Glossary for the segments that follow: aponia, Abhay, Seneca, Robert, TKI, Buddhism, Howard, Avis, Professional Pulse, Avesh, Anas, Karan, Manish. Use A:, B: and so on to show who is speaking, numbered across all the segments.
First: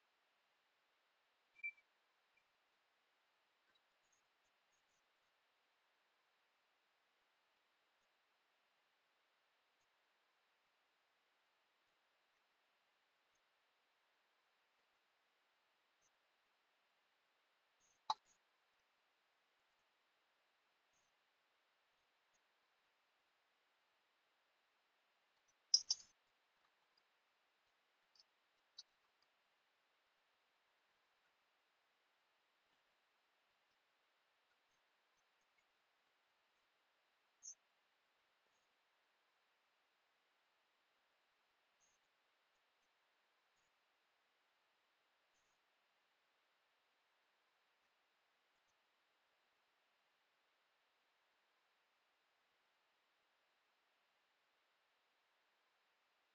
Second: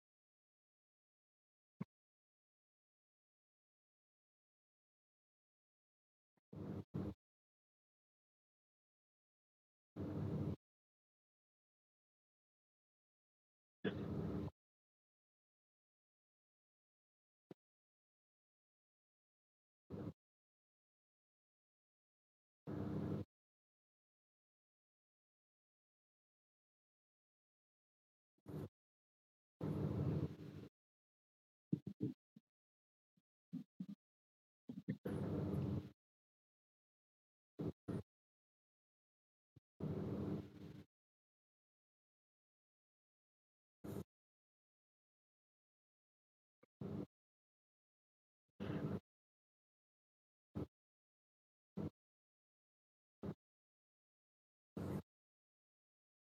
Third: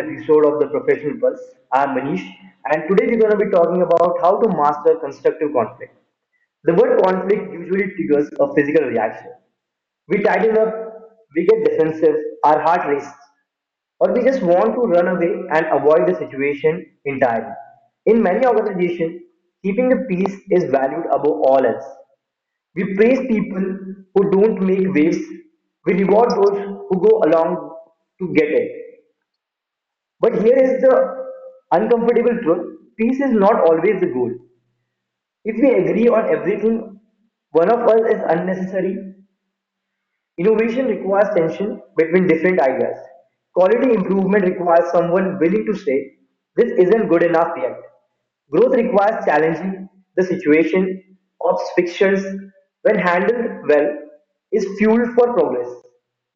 A: episode of the Professional Pulse. I'm Manish, and today we're going to be talking about how to master constructive conflict. The word conflict usually triggers a physical reaction. We tighten up, we get defensive, our heart races, or we just want to run away and avoid the situation entirely. In many organizations, keeping the peace is valued above all else. We praise people who don't make waves. We reward those who go along to get it. But here is the uncomfortable truth peace is not always the goal. If we agree on everything, one of us is unnecessary. Innovation requires tension between different ideas. Quality improvement requires someone willing to say, this isn't good enough yet. Growth requires challenging the situation, obstacles, when handled well, is fuel for progress.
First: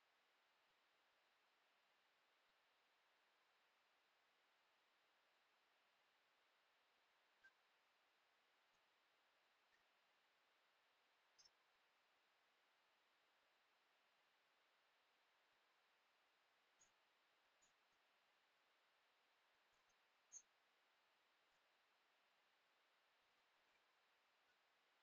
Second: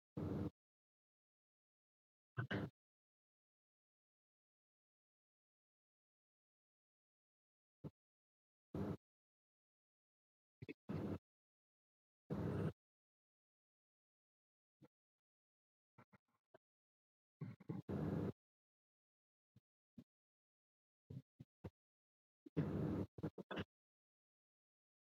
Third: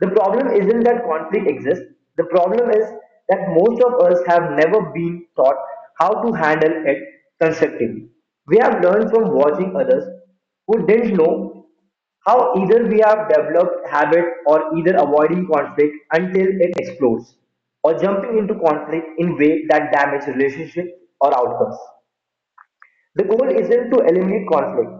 A: The problem isn't that conflict exists, the problem is that most of us have never been taught how to handle it constructively. We have learned from watching others who didn't know how either. We have developed habit or either avoiding conflict until it explodes, or jumping into conflict in way that damage relationship or outcomes. The goal isn't to eliminate conflict.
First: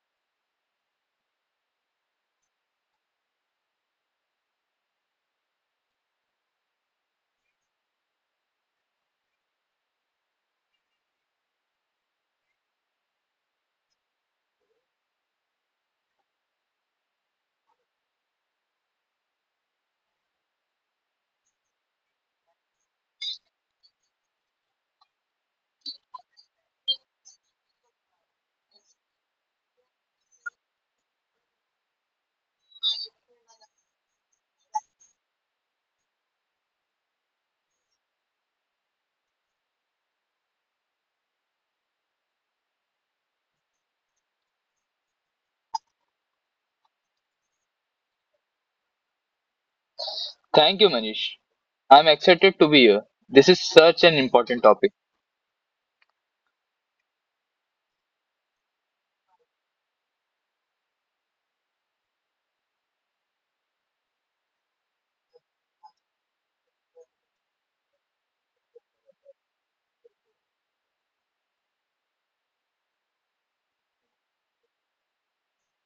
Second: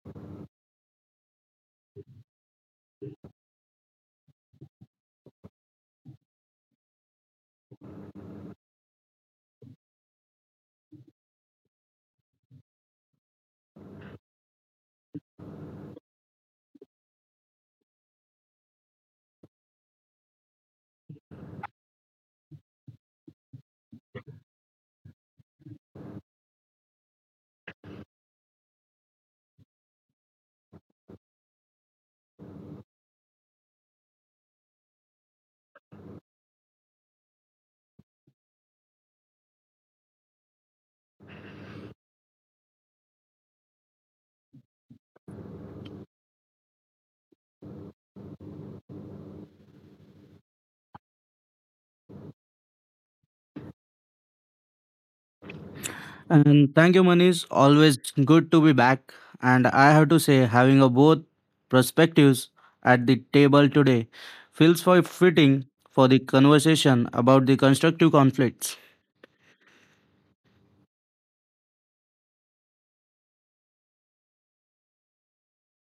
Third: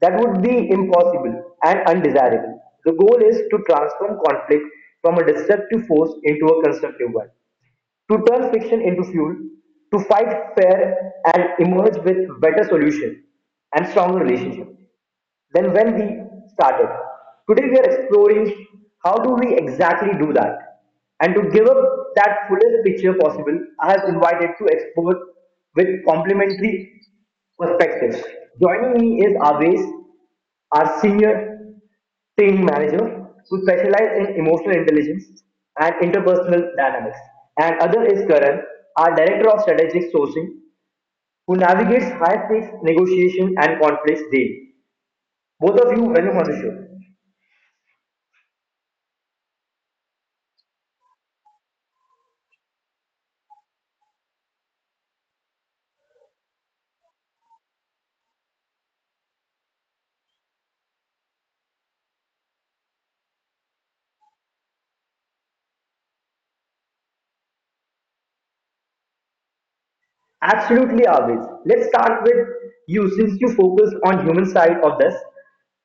A: That would be impossible and undesirable. The goal is to transform conflict from a destructive force into a constructive one, to turn friction into fuel, to fight fair and emerge with better solution and stronger relationship than when we started. Today we are exploring how do we exactly do that. And to give up that fullest picture possible, I have invited to explore with complementary perspectives. Joining me is Avesh, our senior team manager who specialize in emotional intelligence and interpersonal dynamics. And other is Karan, our director of strategic sourcing, who navigates high stakes negotiation and conflicts daily. Both of you, welcome on the show.
B: Thank you, Manish. I'm excited to be here. This is such an important topic.
C: And thank you, Manish. Always good to be back. And I have to say, having a both perspectives at the table today feels quite fitting for the conversation about the constructive conflicts.
A: Absolutely, always. Let's start with you since you focus on human side of this.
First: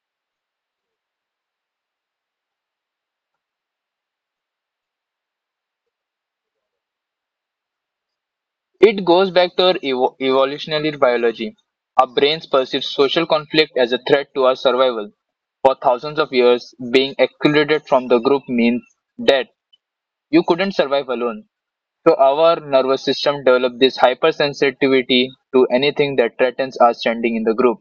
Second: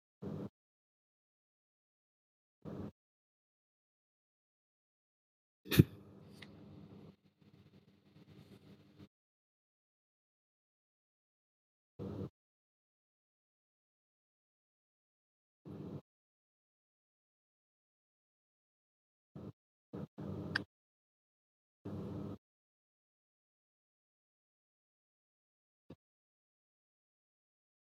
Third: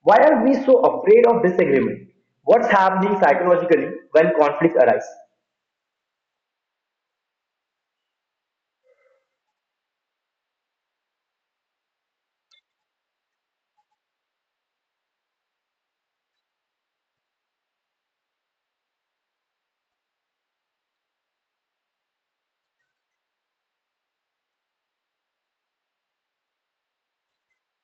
A: Why are we so afraid of disagreement? What's happening psychologically when conflicts arise?
B: It goes back to our evolutionary biology. Our brains perceive social conflict as a threat to our survival. For thousands of years, being excluded from the group means that you couldn't survive alone. So our nervous system developed this hypersensitivity to anything that threatens our standing in the group.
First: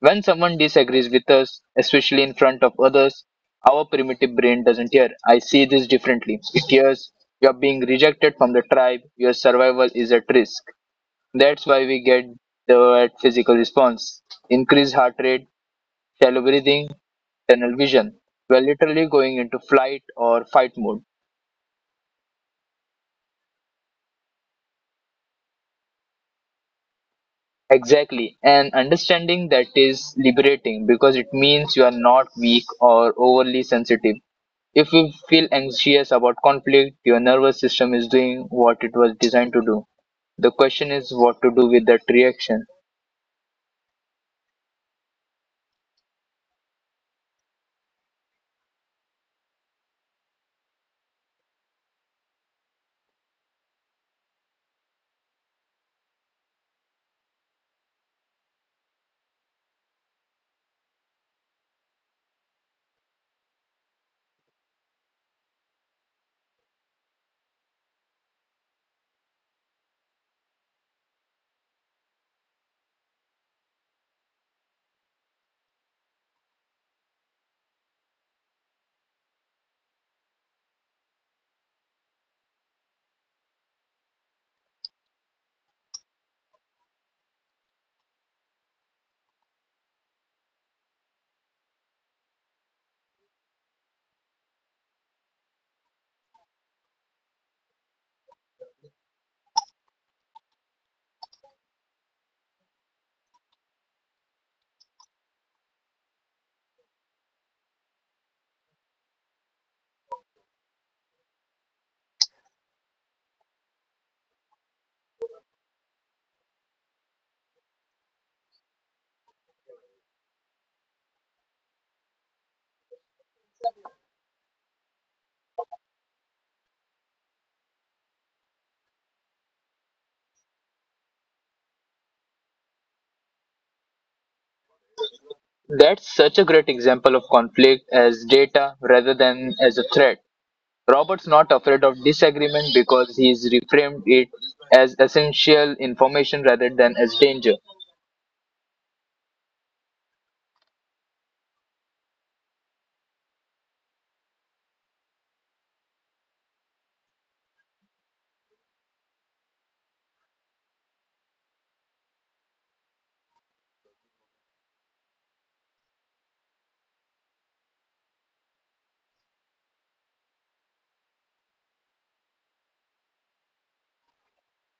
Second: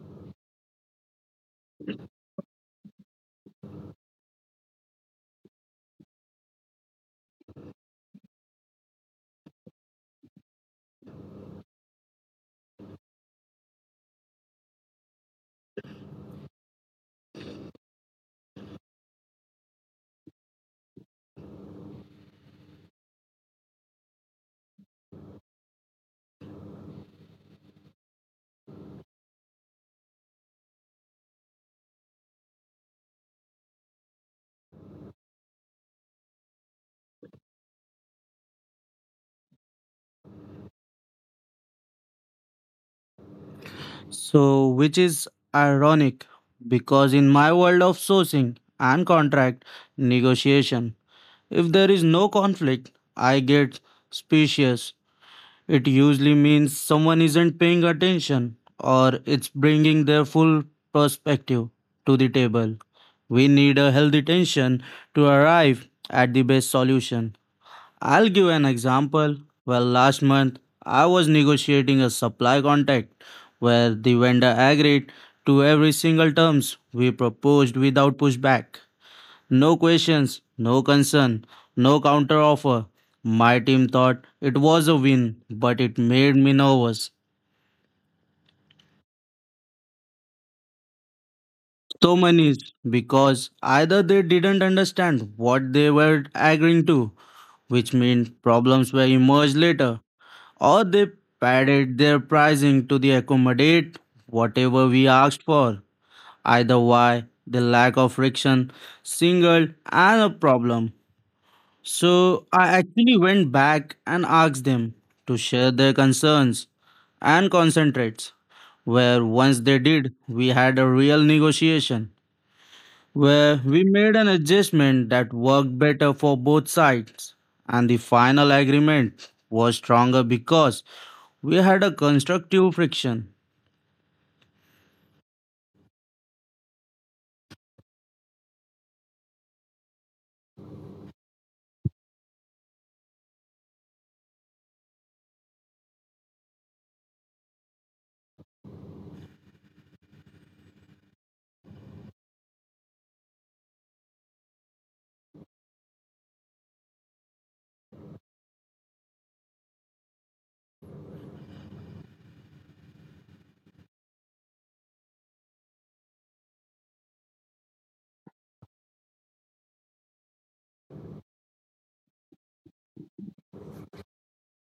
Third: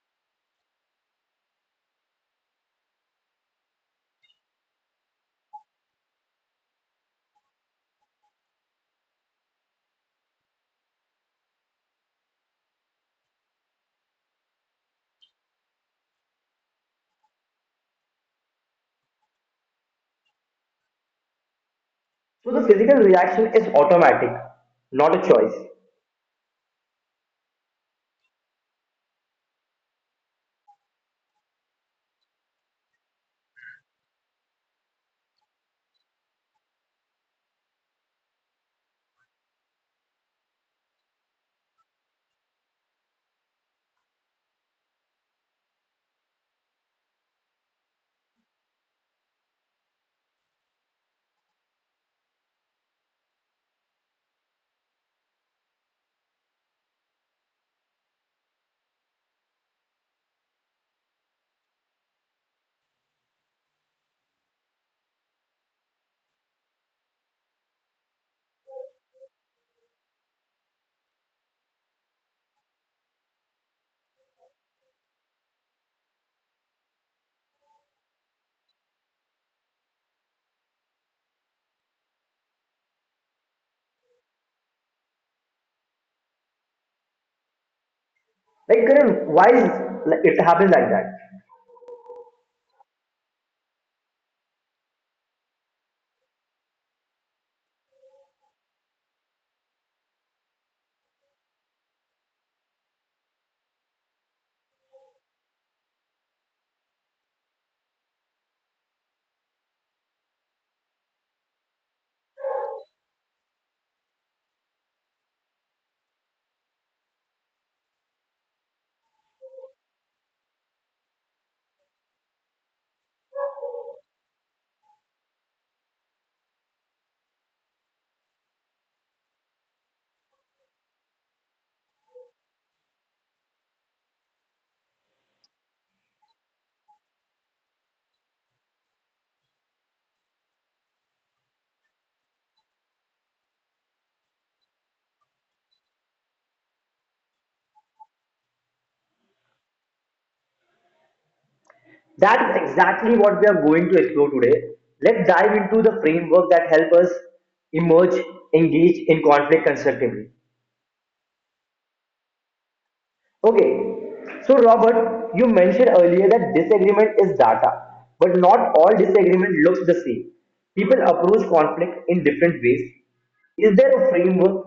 B: When someone disagrees with us, especially in front of others, our primitive brain doesn't hear, I see this differently. It hears, you're being rejected from the tribe, your survival is at risk. That's why we get the physical response. Increased heart rate, shallow breathing, tunnel vision. We're literally going into flight or fight mode.
A: So the physical reaction is automatic, not a choice.
B: Exactly. And understanding that is liberating because it means you are not weak or overly sensitive. If you feel anxious about conflict, your nervous system is doing what it was designed to do. The question is what to do with that reaction.
C: So, which is ironic because in my world of sourcing and contract negotiation, if there is no conflict, I get suspicious. It usually means someone isn't paying attention or it's bringing their full perspective to the table. We need a healthy tension to arrive at the best solution. I'll give an example. Well, last month I was negotiating a supply contract where the vendor agreed to every single terms we proposed without pushback. No questions, no concern, no counteroffer. My team thought it was a win, but it made me nervous.
A: Like, Karan, why is it happens like that?
C: So many is because either they didn't understand what they were agreeing to, which meant problems will emerge later, or they padded their pricing to the accommodate whatever we asked for. Either way, the lack of friction singled and a problem. So I actually went back and asked them to share their concerns and concentrates. Where once they did, we had a real negotiation where we made an adjustment that worked better for both sides. And the final agreement was stronger because we had a constructive friction.
B: That's such a great example of conflict as data rather than as a threat. Robert's not afraid of disagreement because he's reframed it as essential information rather than as danger.
A: That is exactly what we are going to explore today. Let's dive into the framework that help us emerge, engage in conflict constructively. Okay, so Robert, you mentioned earlier that disagreement is data, but not all disagreement looks the same. People approach conflict in different ways. Is there a framework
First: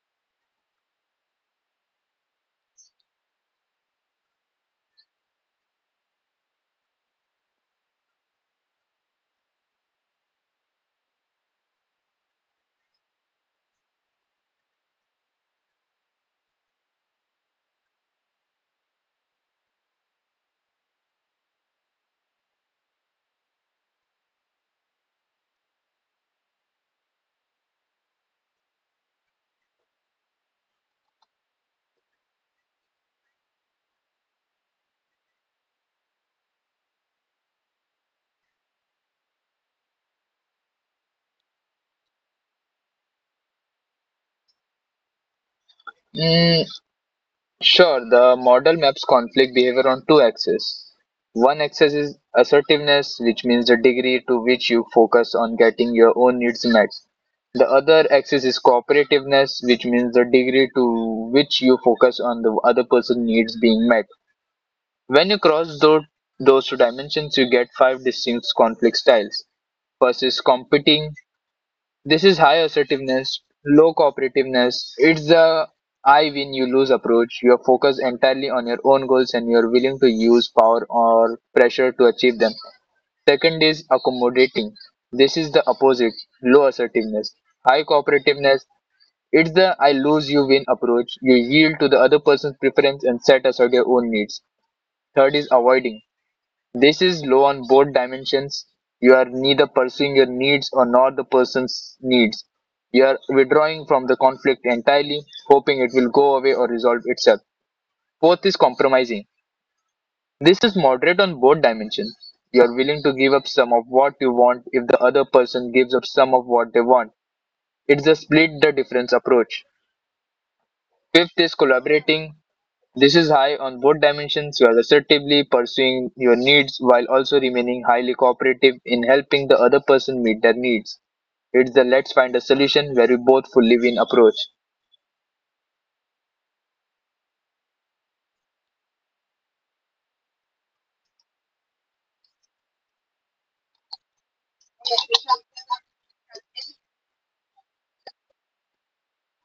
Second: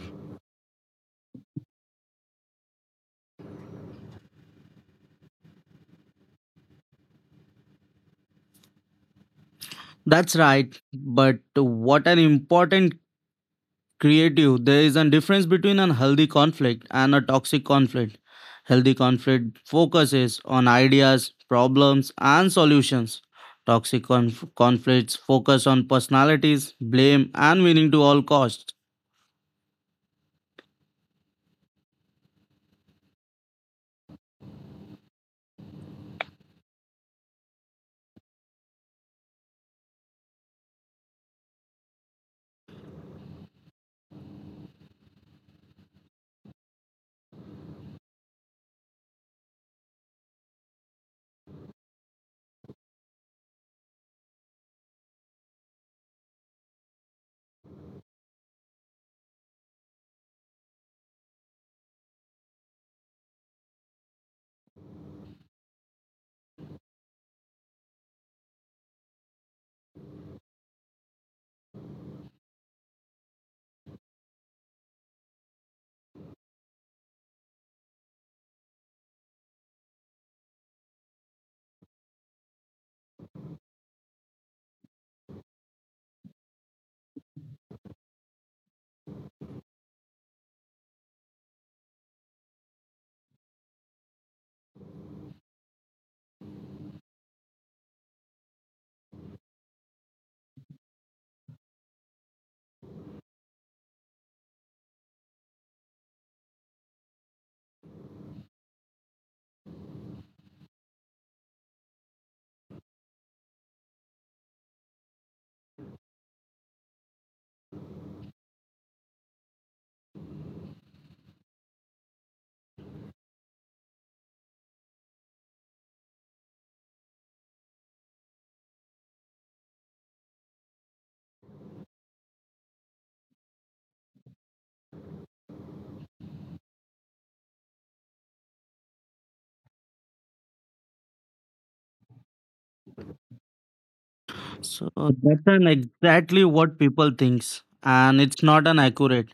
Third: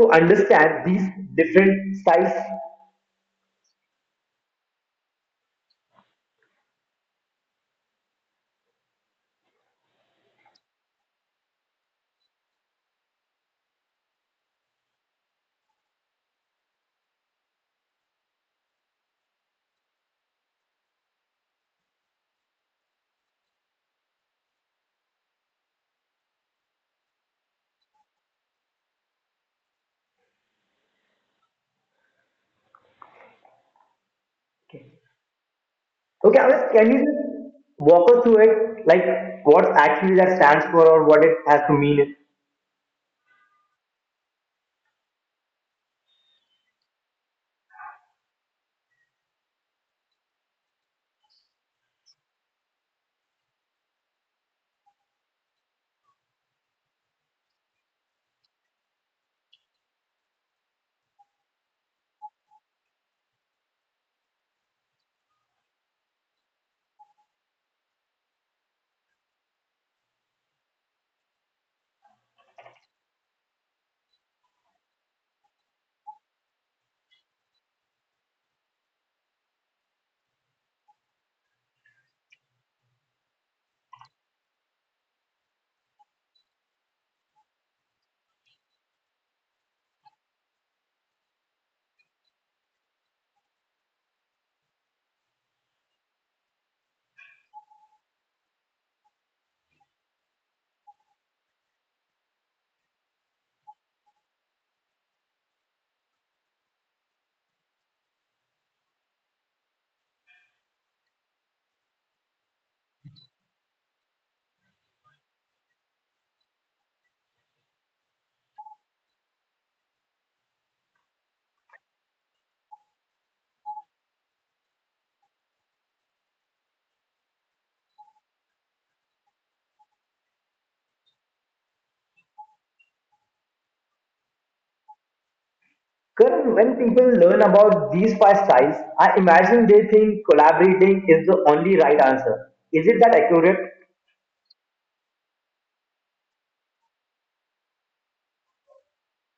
A: to understand these different styles?
C: That's right, but what an important creative there is a difference between a healthy conflict and a toxic conflict. Healthy conflict focuses on ideas, problems and solutions. Toxic conflicts focus on personalities, blame and winning to all costs.
A: Okay, Anas, can you just walk us through it, like what actually that stands for or what it has to mean?
B: Mm, Sure, the model maps conflict behavior on two axes. One axis is assertiveness, which means the degree to which you focus on getting your own needs met. The other axis is cooperativeness, which means the degree to which you focus on the other person's needs being met. When you cross those two dimensions, you get five distinct conflict styles. First is competing, this is high assertiveness, low cooperativeness. It's the I win, you lose approach. You are focused entirely on your own goals and you are willing to use power or pressure to achieve them. Second is accommodating. This is the opposite, low assertiveness. High cooperativeness, it's the I lose you win approach. You yield to the other person's preference and set aside your own needs. Third is avoiding. This is low on both dimensions. You are neither pursuing your needs or nor the person's needs. You are withdrawing from the conflict entirely, hoping it will go away or resolve itself. Fourth is compromising. This is moderate on both dimensions. You are willing to give up some of what you want if the other person gives up some of what they want. It's a split the difference approach. Fifth is collaborating. This is high on both dimensions. You are assertively pursuing your needs while also remaining highly cooperative in helping the other person meet their needs. It's the let's find a solution where we both fully win approach.
A: Because when people learn about these five styles, I imagine they think collaborating is the only right answer. Is it that accurate?
C: So that's an exactly what people thinks and it's not an accurate.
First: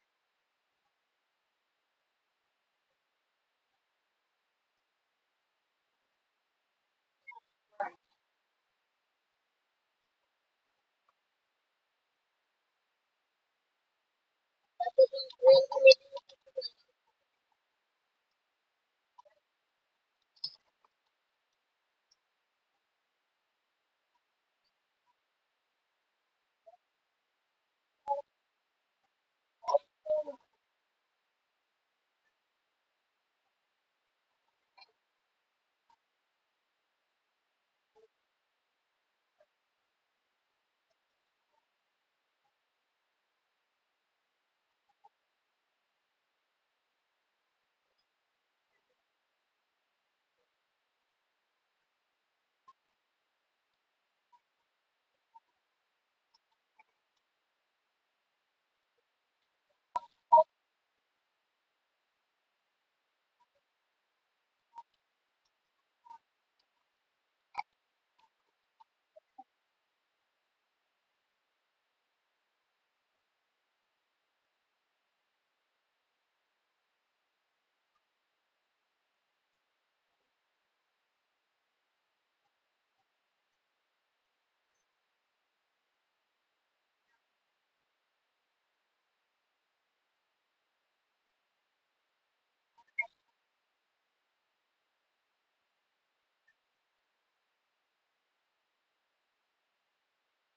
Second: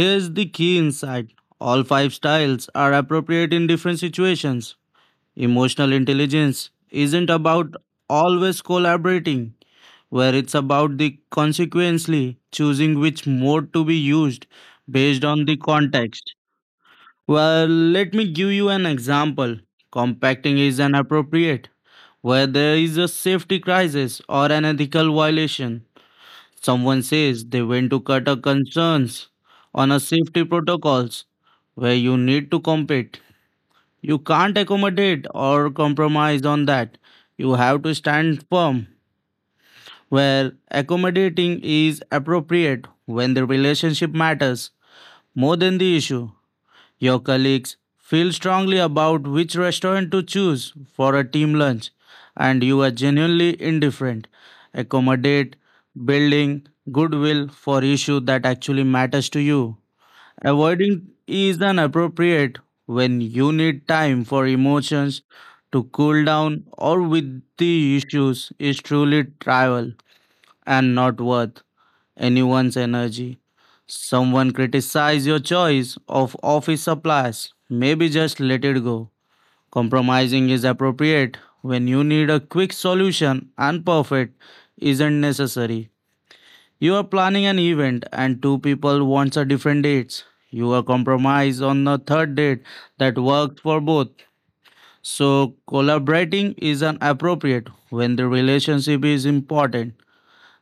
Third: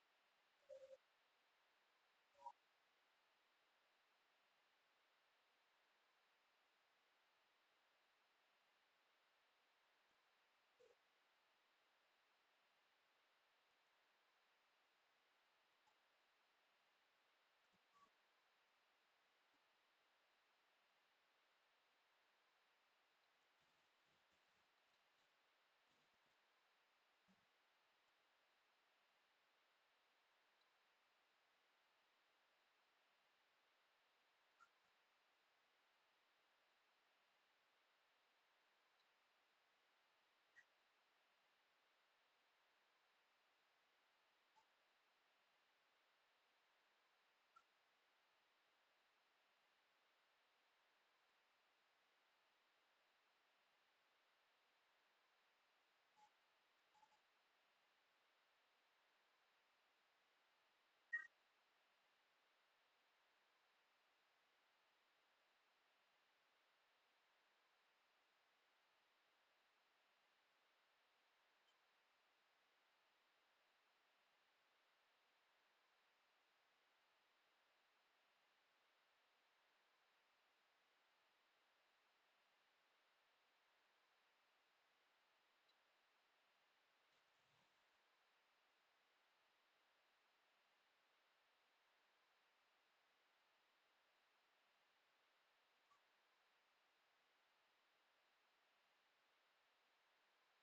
C: Here's the key insight, all five styles are appropriate in different situations. Emotional intelligence isn't about always collaborating, where it's about the consequently choosing which mode to be used based on the context. Well, let me give you an example. Compacting is inappropriate where there is a safety crisis or an ethical violation. Someone says they went to cut a concerns on a safety protocols where you need to compete. You can't accommodate or compromise on that. You have to stand firm. Where accommodating is appropriate when the relationship matters more than the issue. Your colleagues feel strongly about which restaurant to choose for a team lunch, and you are genuinely indifferent. Accommodate building goodwill for issue that actually matters to you. Avoiding is inappropriate when you need time for emotions to cool down or with the issues is truly trivial and not worth anyone's energy. Someone criticize your choice of office supplies, maybe just let it go. Compromising is appropriate when you need a quick solution and perfect isn't necessary. You are planning an event and two people want a different dates. You are compromise on the third date that worked for both. So collaborating is an appropriate when the relationship is important,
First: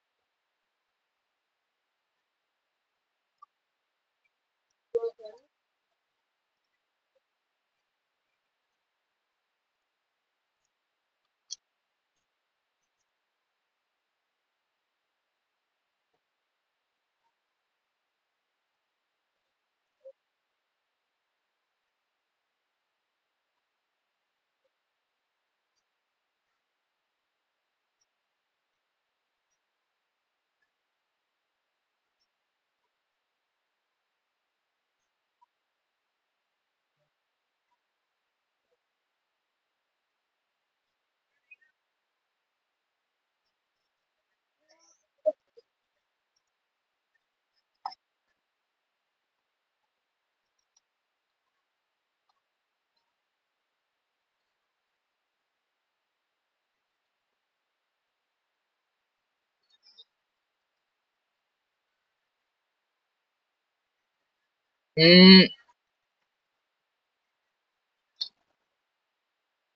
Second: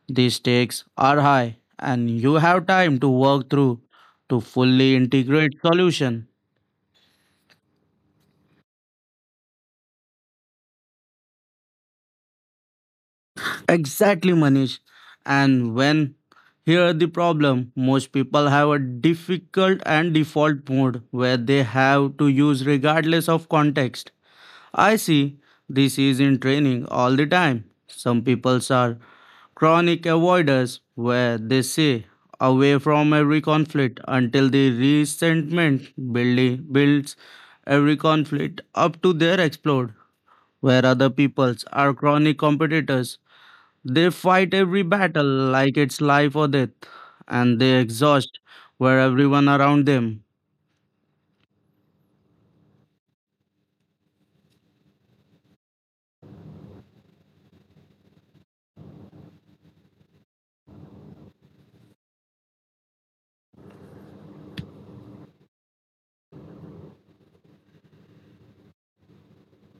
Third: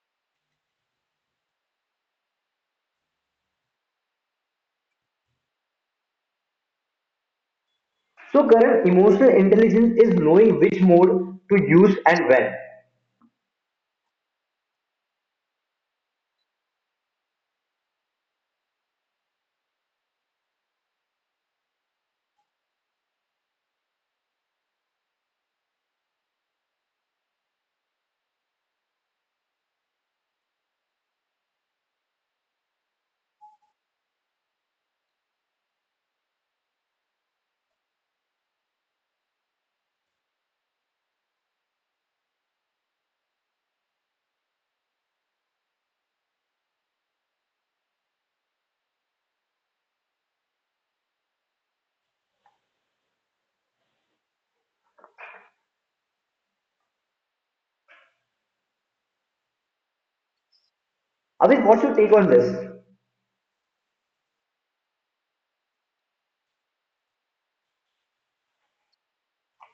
C: the stakes are high and you have time to work through to fully integrate solution.
A: So, current emotional intelligence is knowing which mode to use and when.
C: Exactly, Manish. And when here the problem, most people have a difficult and default mode where they have to use regardless of context. I see this is in training all the time. Some people are chronic avoiders, where they stay away from every conflict until the resentment building builds every conflict up to their explode, where other peoples are chronic competitors. They fight every battle like it's life or death, and they exhaust where everyone around them.
A: Avis, what's your take on this?
B: Mm,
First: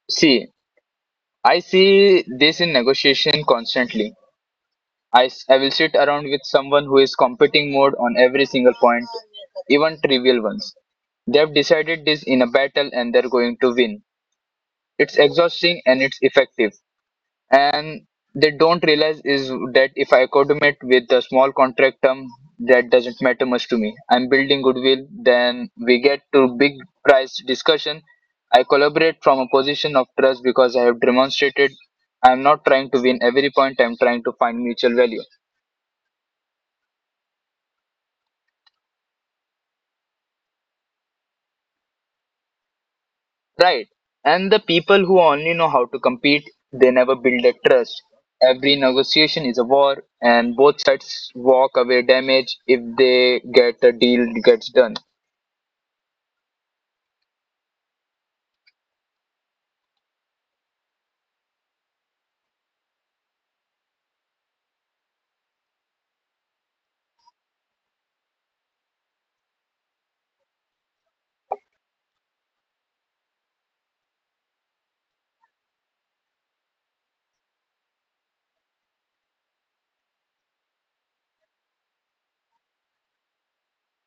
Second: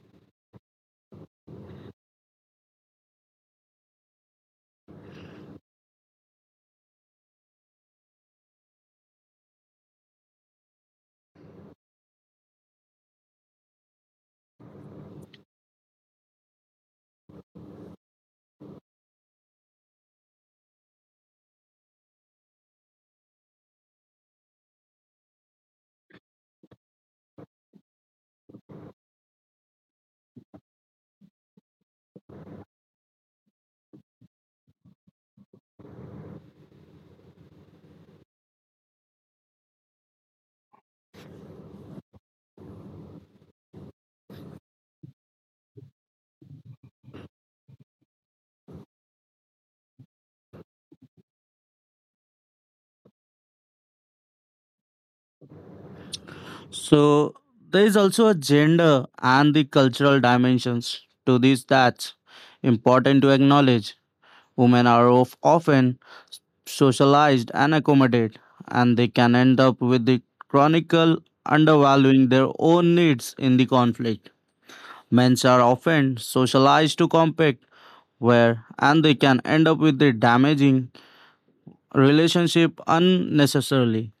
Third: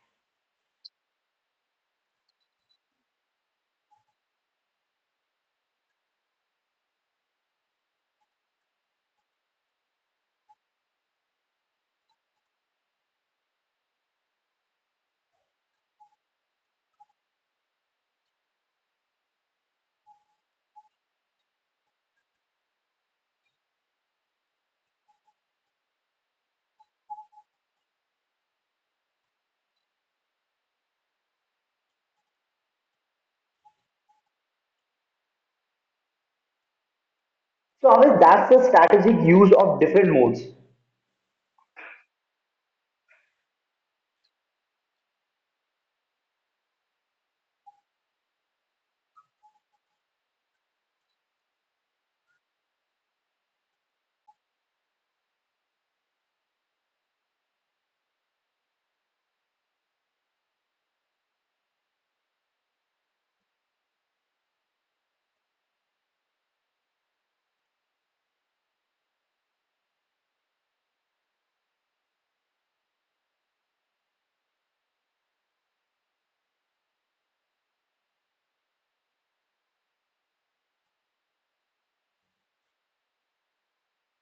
B: see, I see this in negotiation constantly. I will sit around with someone who is competing mode on every single point, even trivial ones. They have decided this in a battle and they're going to win. It's exhausting and it's effective. And they don't realize is that if I coordinate with a small contract term, that doesn't matter much to me. I'm building goodwill. Then we get to big price discussion. I collaborate from a position of trust because I have demonstrated I'm not trying to win every point. I'm trying to find mutual value.
A: So, Avis, that's the strategic use of different modes.
B: Right. And the people who only know how to compete, they never build that trust. Every negotiation is a war, and both sides walk away damaged if they get a deal gets done.
C: So there is also a gender and the cultural dimensions to these that's important to acknowledge. Women are of often socialized and accommodate, and they can end up with the chronicle undervaluing their own needs in the conflict. Men's are often socialized to compete where and they can end up with the damaging relationship unnecessarily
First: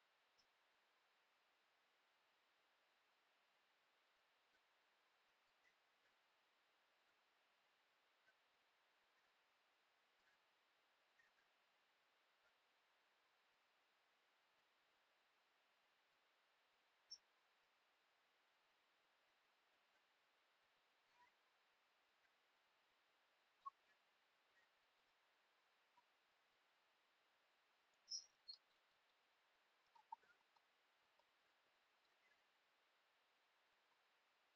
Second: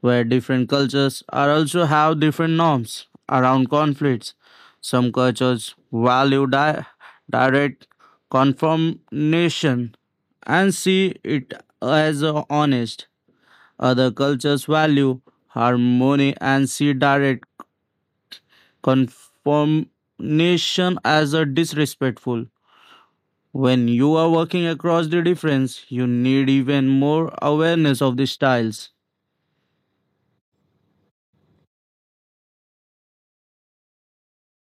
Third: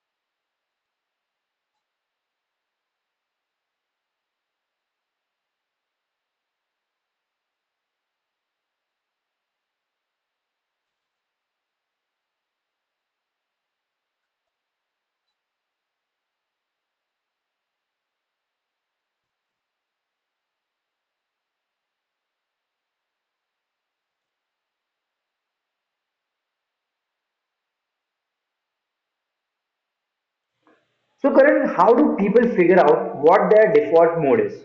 C: where different cultures are also have different norms around conflicts. Some cultures value direct confirmation and see it as a honest. Other cultures value harmony and see direct conformation as a disrespectful. When you are working across the difference, you need even more awareness of the styles.
A: So, Karan, how do people figure out what their default mode is?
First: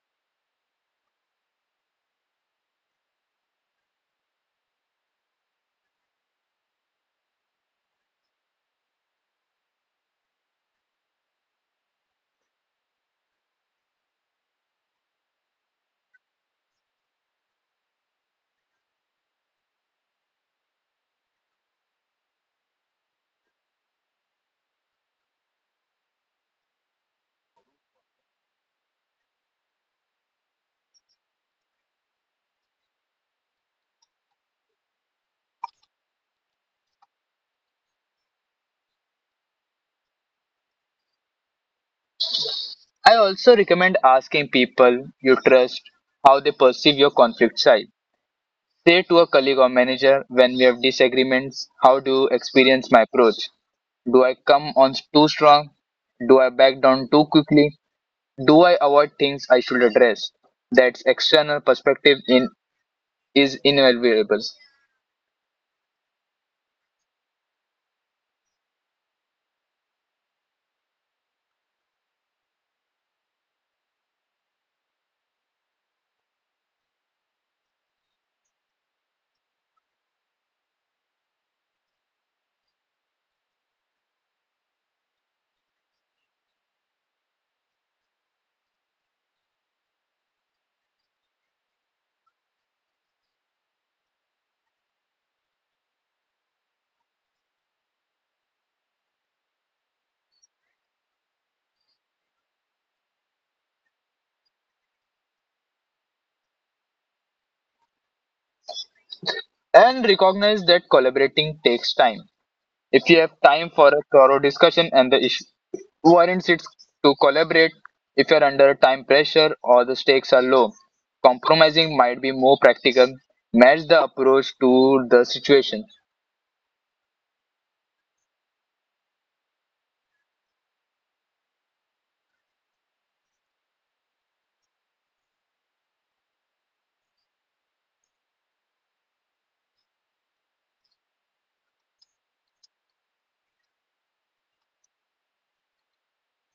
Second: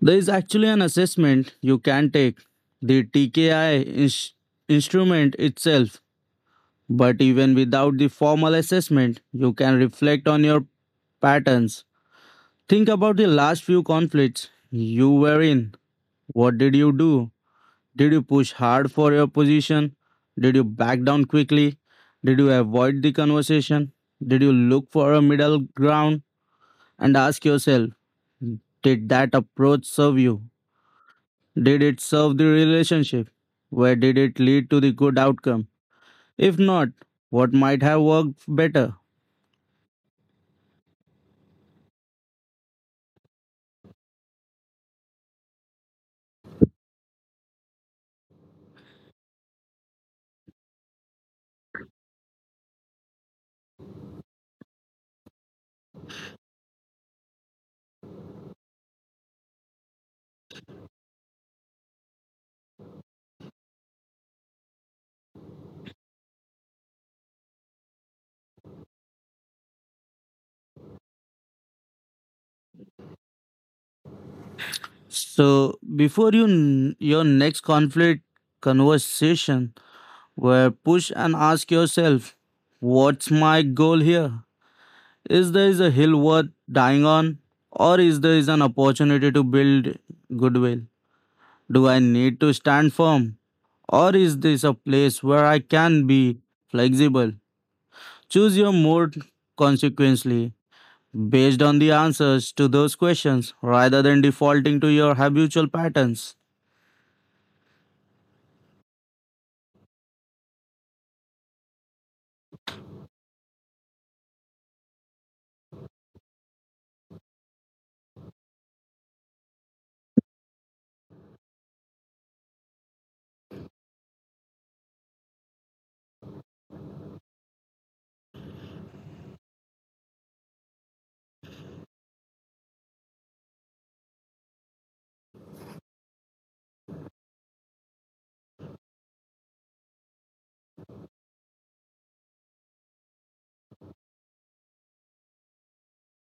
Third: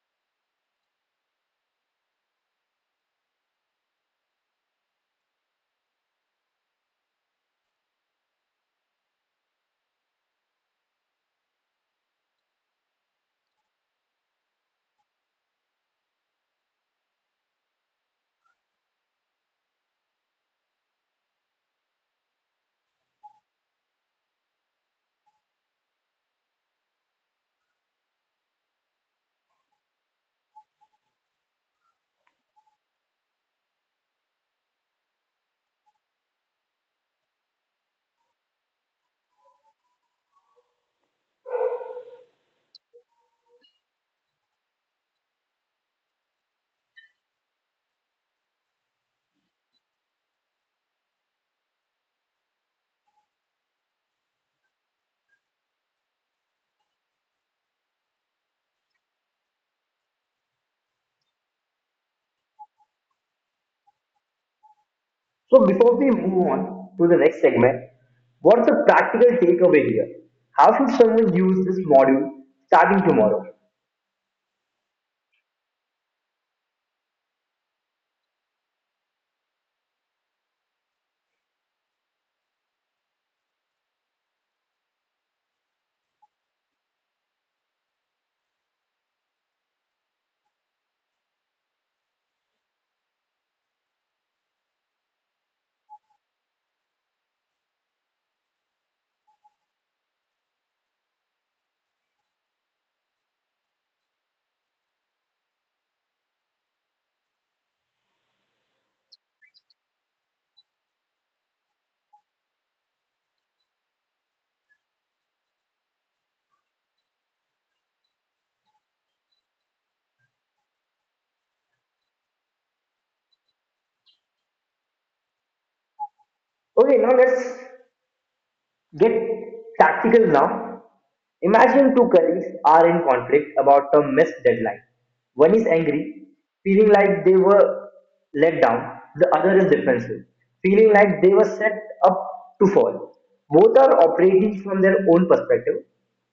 C: There is actually an assessment you can take, the TKI instrument itself. But even without the formal assessment, you can reflect on your patterns. Think about the last few conflicts you were in. What did you do? Did you push hard for your position? Did you back down quickly? Did you avoid the conversation? Did you look for a middle ground and ask yourself, did that approach serve you? Did it serve the relationship? Where did it lead to the good outcome? If not, what might have worked better?
B: I also recommend asking people you trust how they perceive your conflict side. Say to a colleague or manager, when we have disagreements, how do you experience my approach? Do I come on too strong? Do I back down too quickly? Do I avoid things I should address? That's external perspective in is invaluable.
A: So before we move on to the next segment, what's the practical takeaway here? How should someone use this module starting tomorrow?
C: So, before you your next conflict conversation, where push and ask yourself, what's my goal here? Is there is a hill worth dying on, or is there is an opportunity to build goodwill? Do I need to stand firm, or is this a place where I can be flexible? Choose your mode consequently based on the answers to those questions rather than defaulting to your habitual patterns.
B: And recognize that collaborating takes time. If you have time for a thorough discussion and the issue warrants it to collaborate, if you're under time pressure or the stakes are low, compromising might be more practical. Match the approach to the situation.
A: Okay, now let's get practical now. Imagine two colleagues are in conflict about a missed deadline. One is angry, feeling like they were let down. The other is defensive, feeling like they were set up to fall. Both are operating from their own perspective,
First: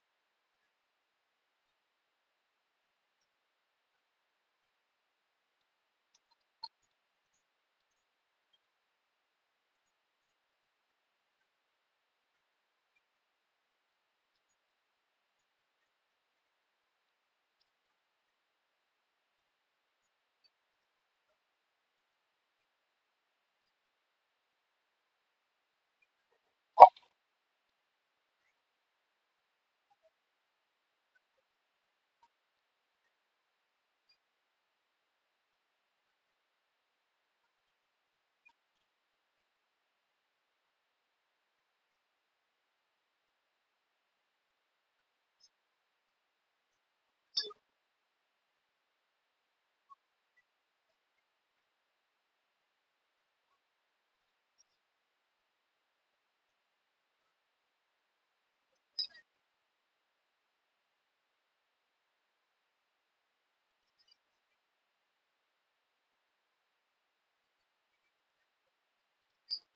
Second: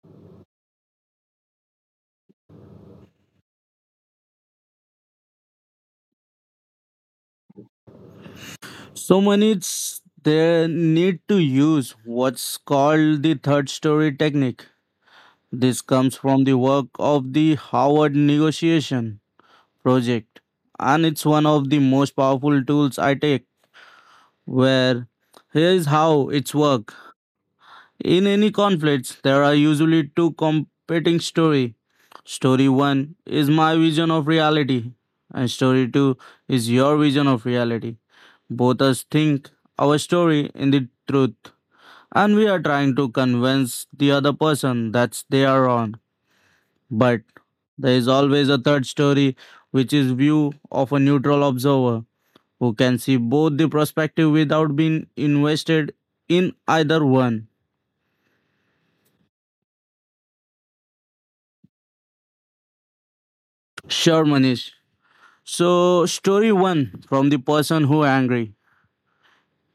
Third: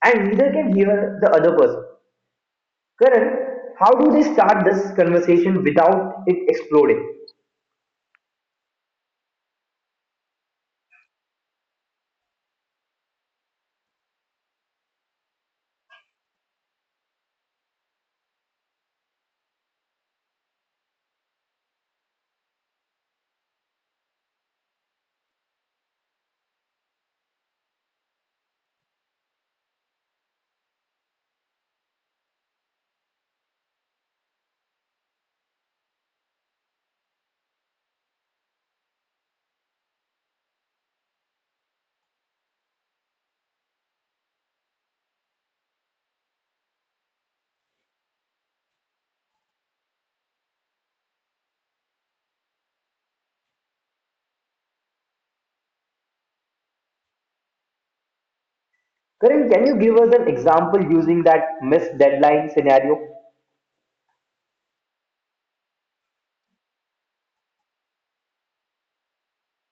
A: and neither can hear the other person. Karan, how do they start this conversation without it exploding?
C: So many it's they need to use what's called the third story technique. This comes from the work of the Howard negotiation project and it's one of the most powerful tools I take. Where here's how it's work, in any conflicts there are usually two competing story. Story 1 is my vision of reality and story 2 is your vision of reality. Both us think our story in the truth and we are trying to convince the other person that they are wrong, but there is always a third story, which is view of a neutral observer who can see both the perspective without being invested in either one.
A: Karan, can you give us an example using that missed deadline scenario?
C: Sure, Manish. So, story one from the person who angry.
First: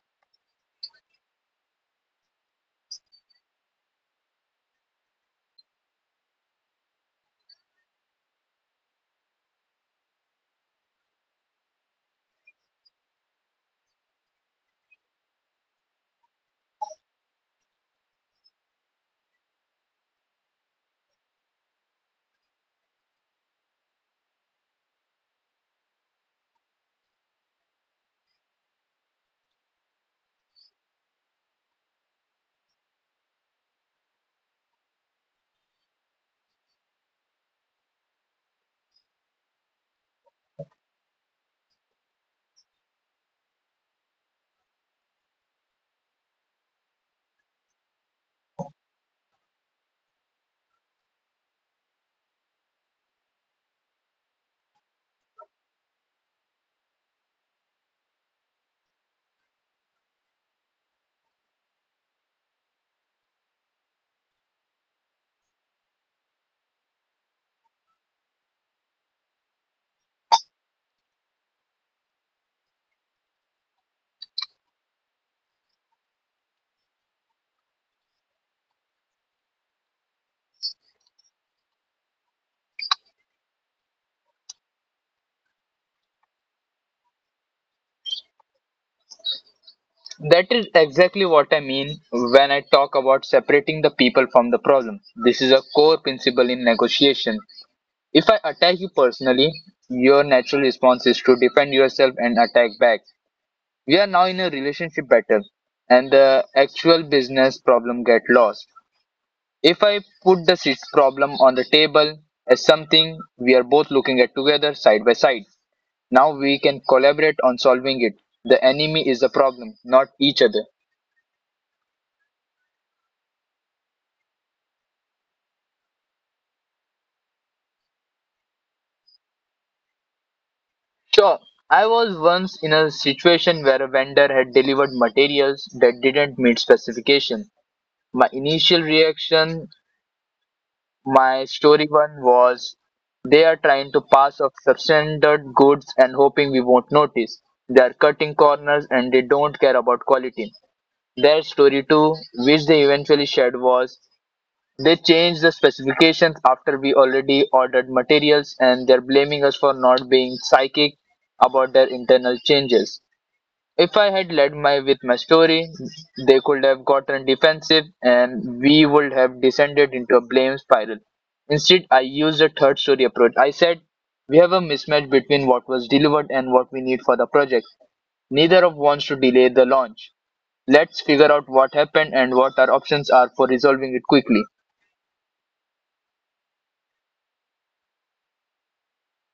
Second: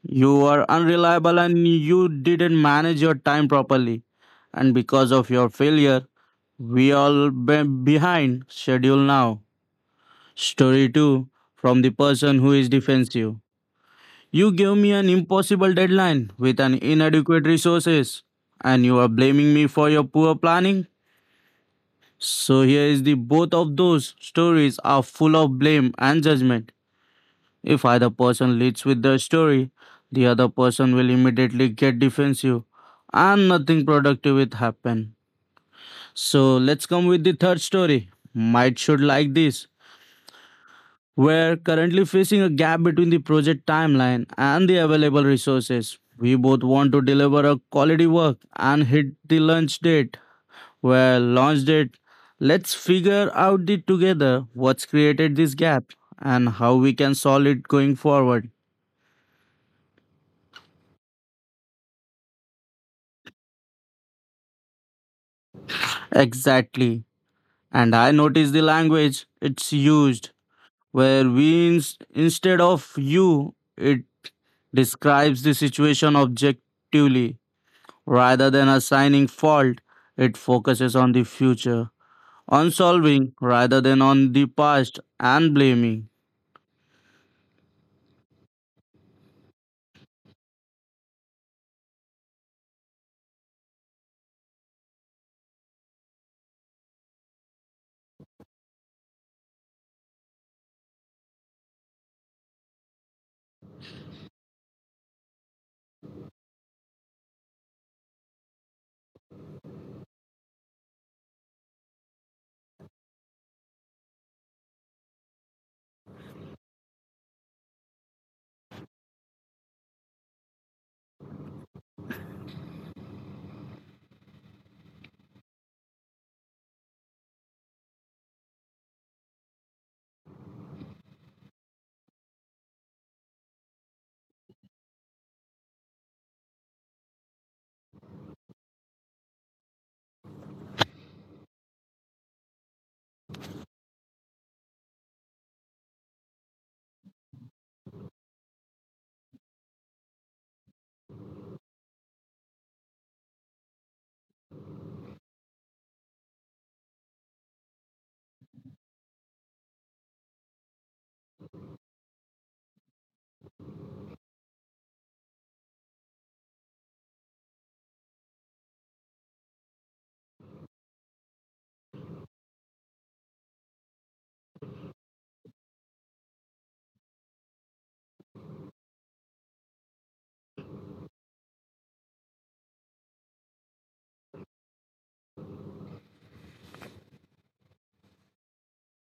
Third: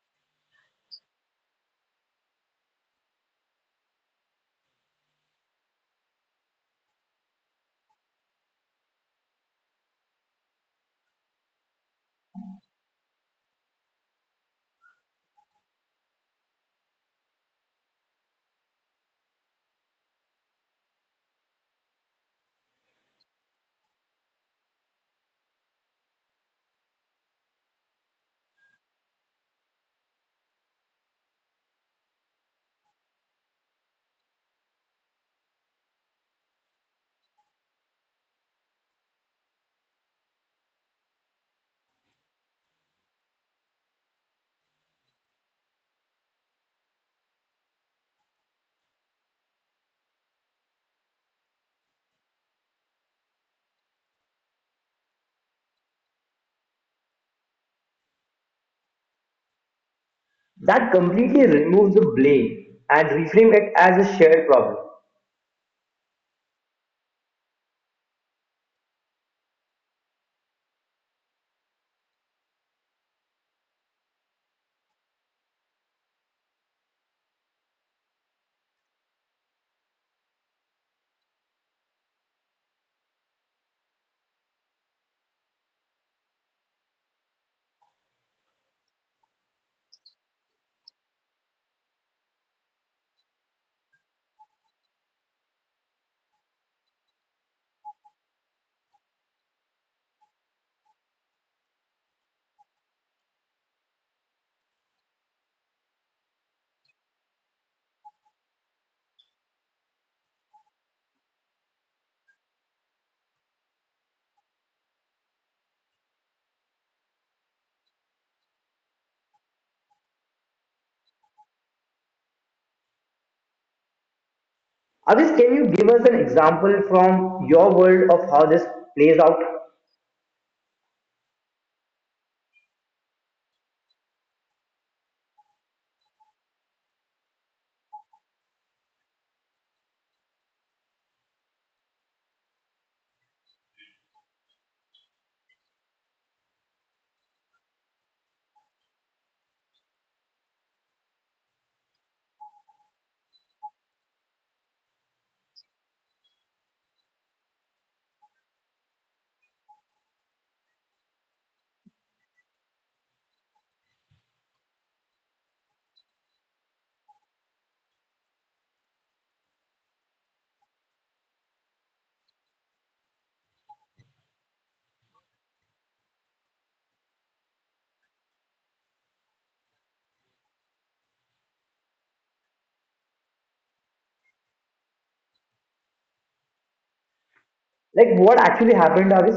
C: You are unreliable and you didn't manage your time properly, and because of your failure, we all behind schedule now. Story 2 from the person who is defensive. You gave me an impossible deadline with an inadequate resources and you are blaming me for your poor planning. So here is the both of those stories are full of blame and judgment. If either person leads with the story, the other person will immediately get defensive and nothing productive will happen. So let's come with the third story. Might should like this. We're currently facing a gap between the project timeline and the available resources. We both want to deliver a quality work and hit the launch date. Well, launched it. Let's figure out it together what's created this gap and how we can solve it going forward.
A: That completely removes the blame and reframe it as a shared problem.
C: Exactly. And I notice the language it's used, where we instead of you it describes the situation objectively rather than assigning fault. It focuses on the future, on solving rather than on the past and blaming.
B: That is exactly what I mean when I talk about separating the people from the problem. This is a core principle in negotiation. If I attack you personally, your natural response is to defend yourself and attack back. We are now in a relationship battle and the actual business problem get lost if I put the problem on the table as something we are both looking at together side by side. Now we can collaborate on solving it. The enemy is the problem, not each other.
A: Avis, can you give us an example from your world of how this plays out?
B: Sure, I was once in a situation where a vendor had delivered materials that didn't meet specification. My initial reaction, my story one was, they are trying to pass off substandard goods and hoping we won't notice. They are cutting corners and they don't care about quality. Their story two, which they eventually shared, was they changed the specifications after we already ordered materials and they're blaming us for not being psychic about their internal changes. If I had led my with my story, they could have gotten defensive and we would have descended into a blame spiral. Instead, I used a third story approach. I said, we have a mismatch between what was delivered and what we need for the project. Neither of wants to delay the launch. Let's figure out what happened and what our options are for resolving it quickly.
A: Like what actually happened, Avis?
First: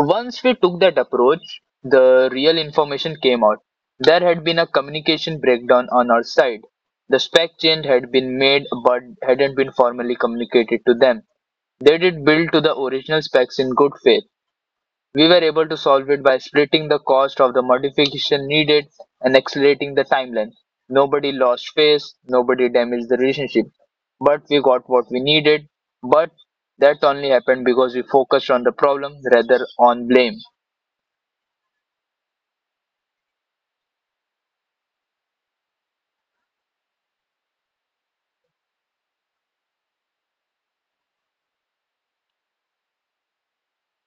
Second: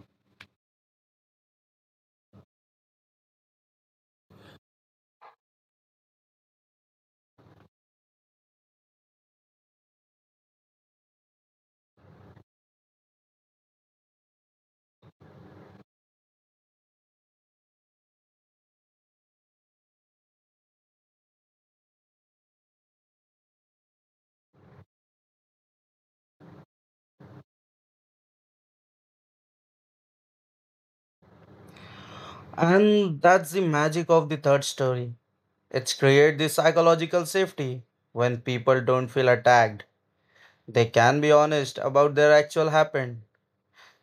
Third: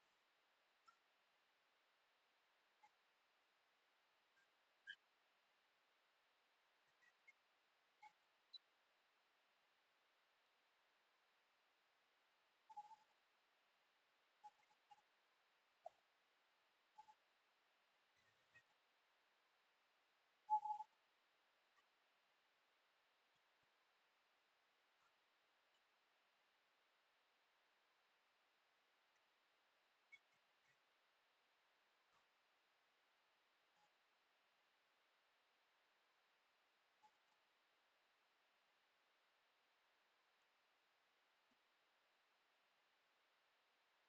B: Once we took that approach, the real information came out. There had been a communication breakdown on our side. The spec change had been made but hadn't been formally communicated to them. They did build to the original specs in good faith. We were able to solve it by splitting the cost of the modification needed and accelerating the timeline. Nobody lost face, nobody damaged the relationship. But we got what we needed, but that only happened because we focused on the problem rather on blame.
C: And that's the magic of the third story. It's create the psychological safety. When people don't feel attacked, they can be honest about their actual happened.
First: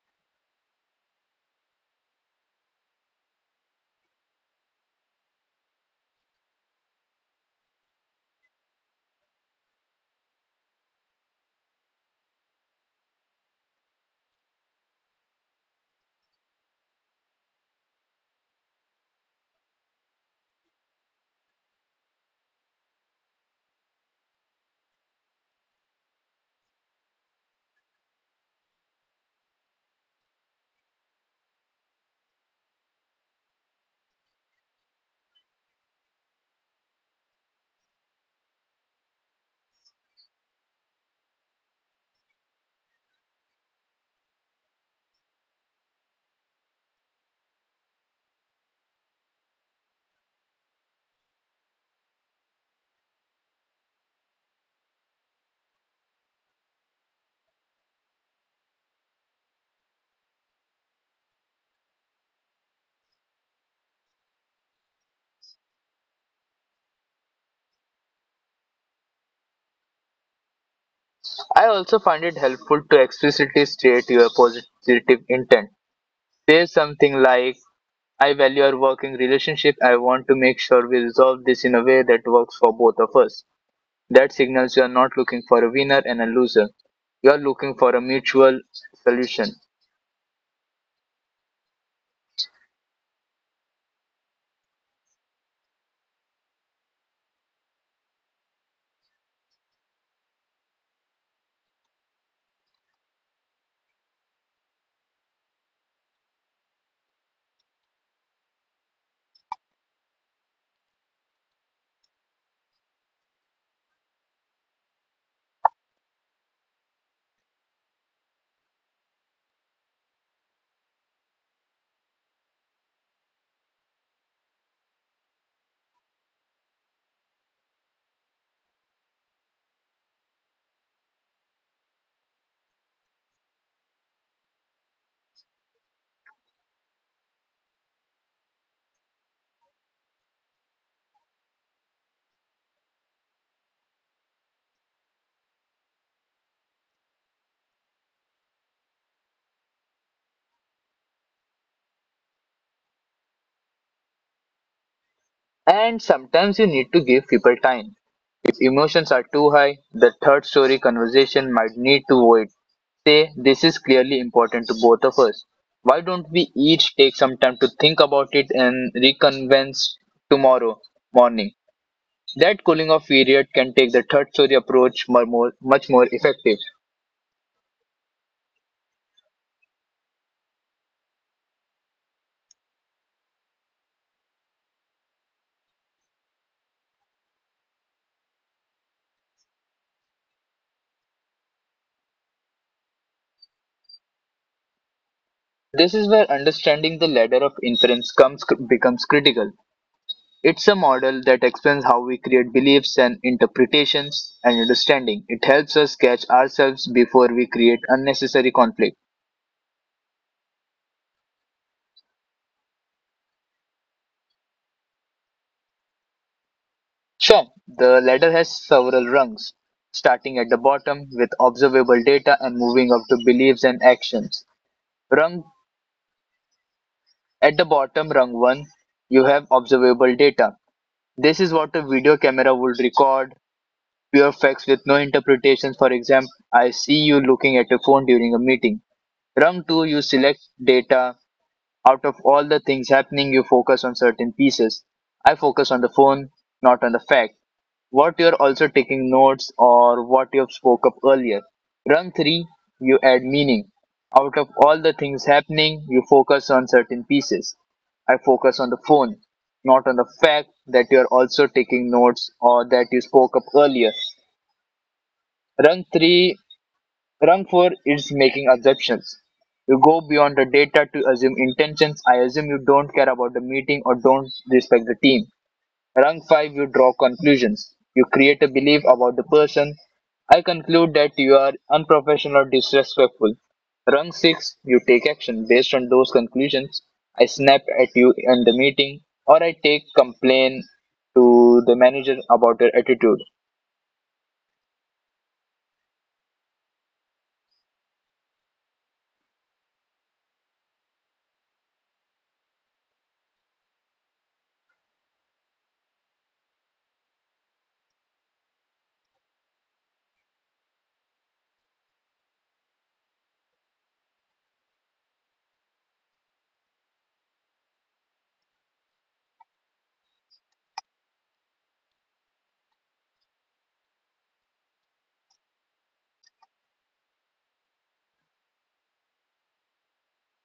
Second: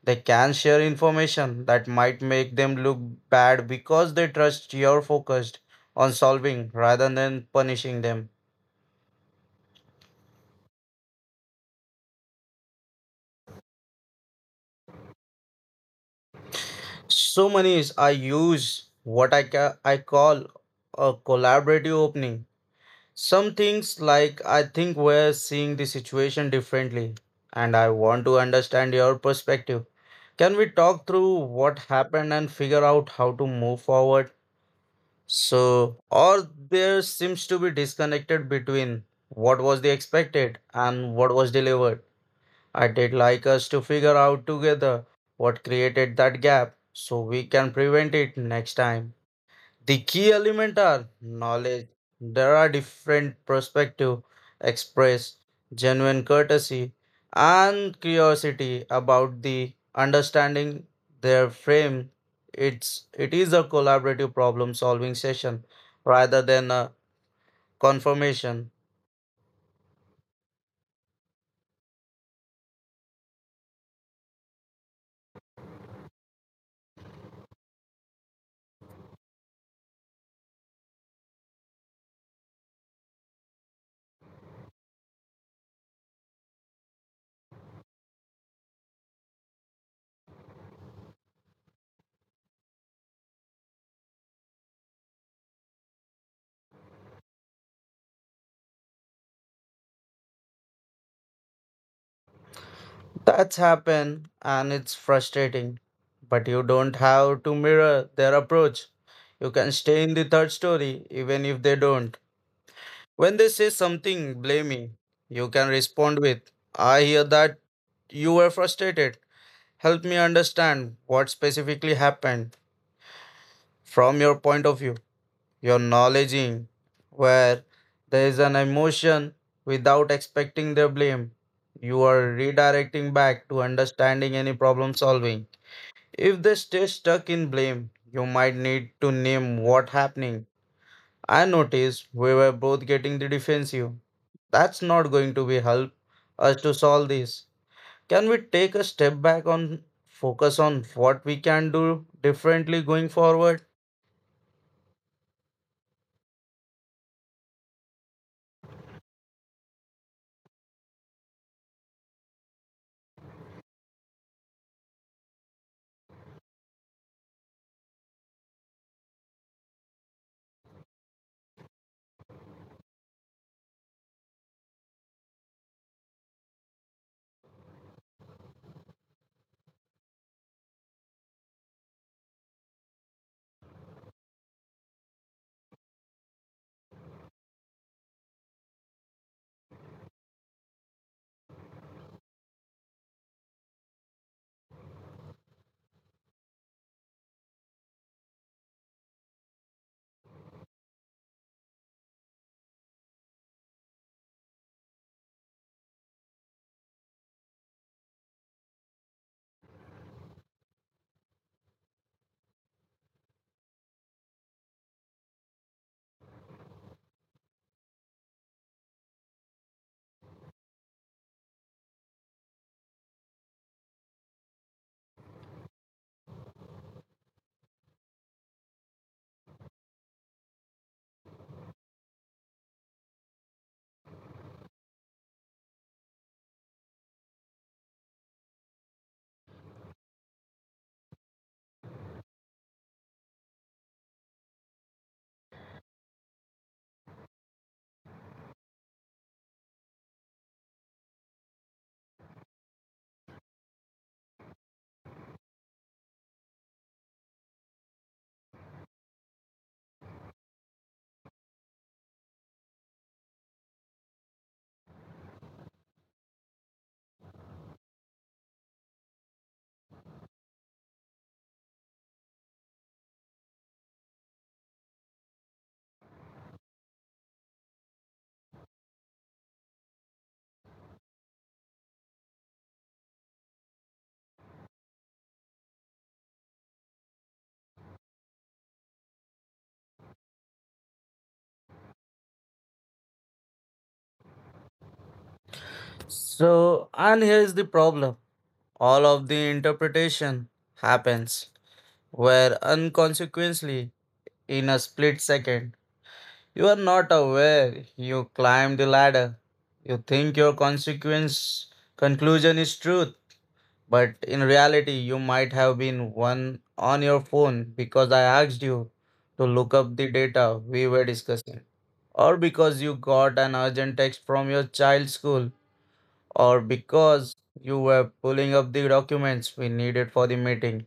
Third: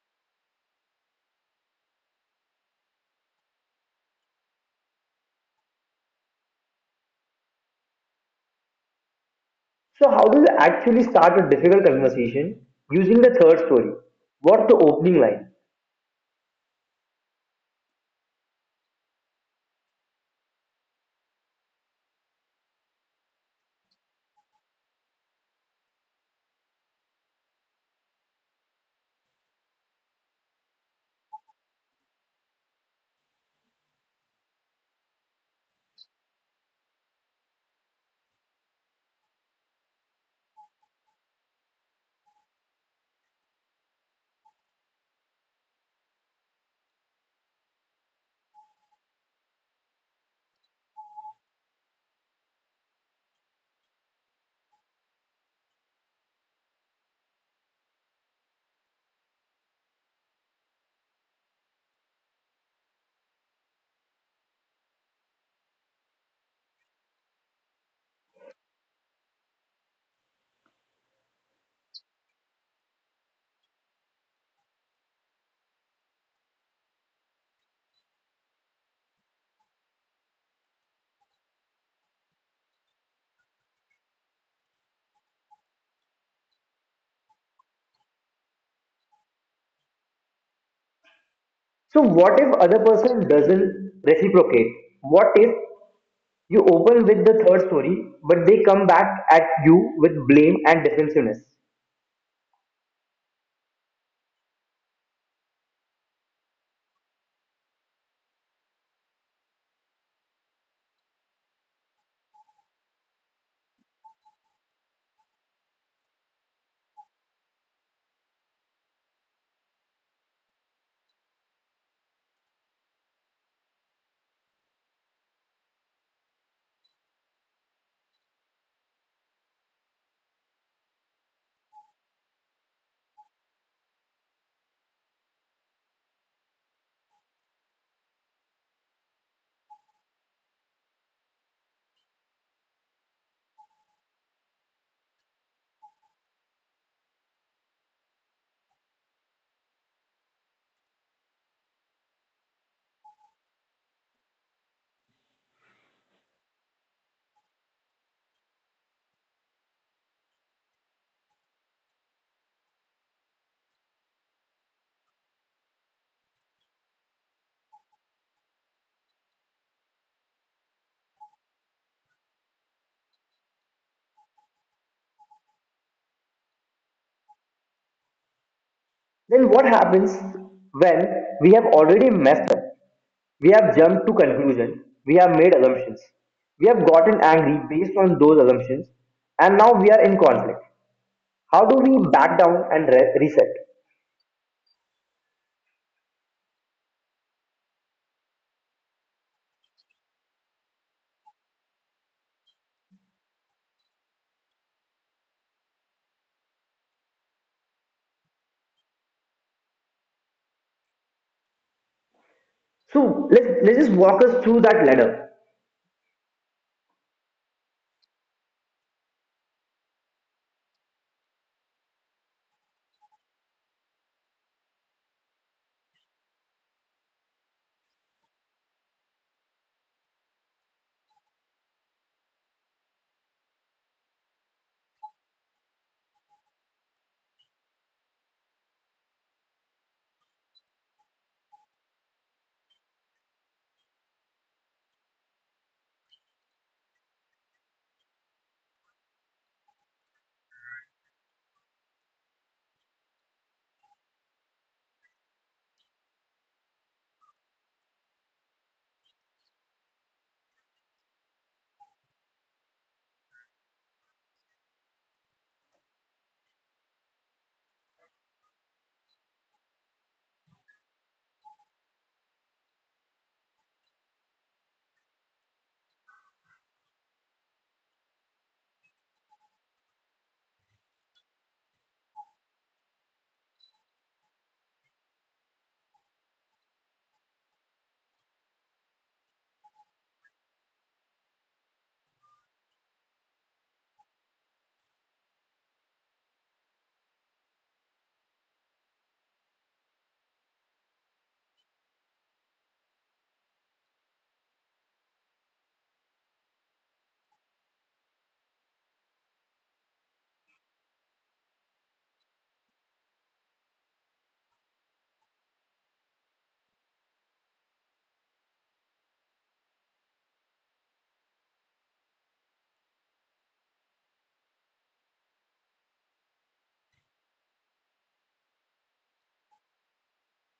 C: They can share information that might make them look bad because they trust you're focused on solving rather than punishing them.
A: So how do you actually start a difficult conversation using the third story? What's the opening line?
C: So many is I use what I call a collaborative opening. Some things like I think we're seeing the situation differently and I want to understand your perspective. Can we talk through what happened and figure out how to move forward? So, or there seems to be disconnected between what was the expected and what was delivered. I did like us to figure out together what created that gap so we can prevent it next time. The key element are knowledge. There are different perspective express genuine courtesy and curiosity about the understanding their frame. It's it is a collaborative problem solving session rather than a confirmation.
B: I also find it helpful to explicitly state your positive intent. Say something like, I value our working relationship. I want to make sure we resolve this in a way that works for both of us. That signals you are not looking for a winner and a loser. You are looking for a mutual solution.
A: So what if other person doesn't reciprocate? What if you open with the third story, but they come back at you with blame and defensiveness.
C: That's happened and it's frustrating. But you don't have to mirror their approach. You can stay in the third story even if they don't. When they say something blaming, you can respond with, I hear that you were frustrated. Help me understand what specifically happened from your point of view. Your knowledging where there is an emotion without expecting their blame. You are redirecting back to understanding any problem solving. If they stay stuck in blame, you might need to name what happening. I noticed we were both getting the defensive. That's not going to be help us to solve this. Can we take a step back on focus on what we can do differently going forward?
B: And sometimes you need to give people time. If emotions are too high, the third story conversation might need to wait. Say this is clearly important to both of us. Why don't we each take some time to think about it and reconvene tomorrow morning? That cooling off period can take the third story approach much more effective.
A: Then what happens when we have already messed up? We have jumped to conclusion. We have made assumptions. We have gotten angry based on those assumptions, and now we are in conflict. How do we back down and reset?
B: This is where understanding the ladder of inference becomes critical. It's a model that explains how we create beliefs and interpretations and understanding. It helps us catch ourselves before we create unnecessary conflict.
A: So let's just walk us through that ladder.
B: Sure, the ladder has several rungs, starting at the bottom with observable data and moving up to beliefs and actions. Rung at the bottom, rung 1, you have observable data. This is what a video camera would record, pure facts with no interpretations. For example, I see you looking at your phone during a meeting. Rung 2, you select data. Out of all the things happening, you focus on certain pieces. I focus on the phone, not on the fact. What you're also taking notes or what you've spoke up earlier. Run three, you add meaning. Out of all the things happening, you focus on certain pieces. I focus on the phone, not on the fact that you're also taking notes or that you spoke up earlier. Run three Wrong for is making assumptions. You go beyond the data to assume intentions. I assume you don't care about the meeting or don't respect the team. Wrong five, you draw conclusions. You create a belief about the person. I conclude that you are unprofessional or disrespectful. Rung 6, you take action based on those conclusions. I snap at you in the meeting or I take complaint to the manager about your attitude.
C: So, and here's the problem. All of the interpretation happens where unconsequently in a split second. You are not aware you climb the ladder. You think your consequence conclusion is truth. But in reality, you might have been one on your phone because I asked you to look up the data we were discussing, or because you got an urgent text from your child's school, or because you were pulling up the documents we needed for the meeting.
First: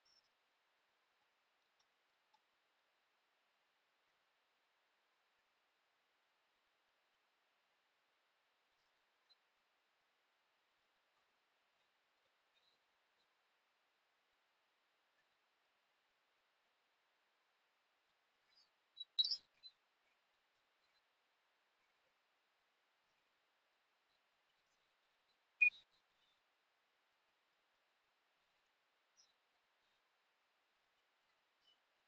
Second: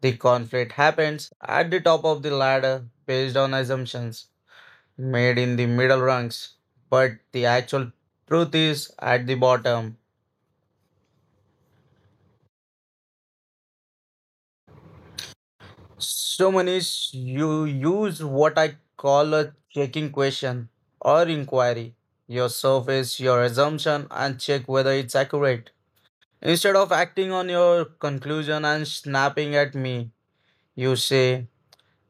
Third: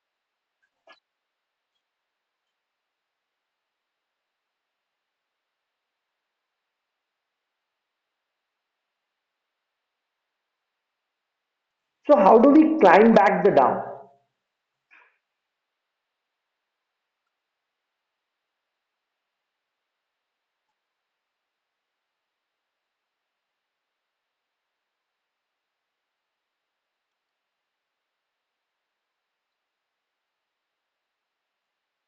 C: The conflict happens at the top of the ladder based on assumptions made in the middle rungs, but the actual truth is at the bottom.
A: So how do we climb back the down?
C: So Manish, you use what I call a checking question or inquiry. Your surface, your assumption, and check whether it's accurate. Instead of acting on your conclusion and snapping at me, you say,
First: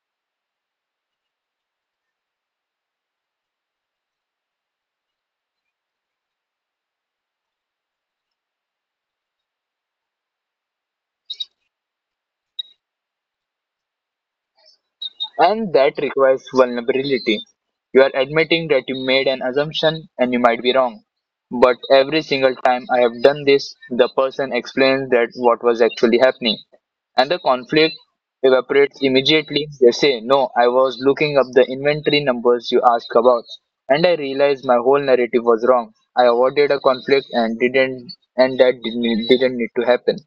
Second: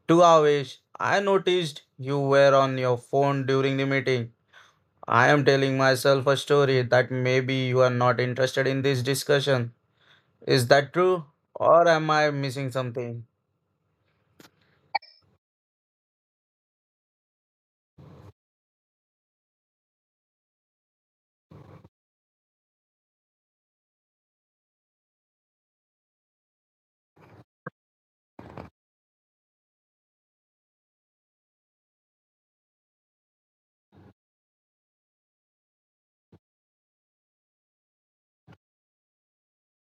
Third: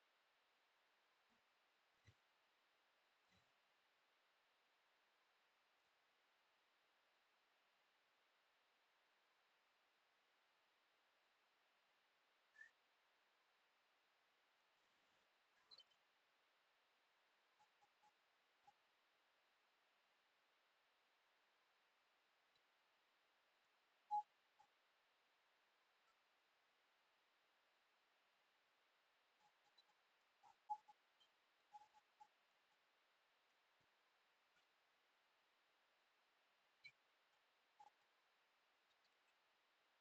C: to Avesh, I noticed you were on your phone during the meeting. I am telling myself a story that maybe you are not interested in this discussion. Is that true? Or am I missing something?
B: And that requires vulnerability. You are admitting that you made an assumption and you might be wrong. But every single time I have done this, the person explains that what was actually happening. And the conflict evaporates immediately. They say, No, I was looking up the inventory numbers you asked about, and I realized my whole narrative was wrong. I avoided a conflict and didn't need to happen.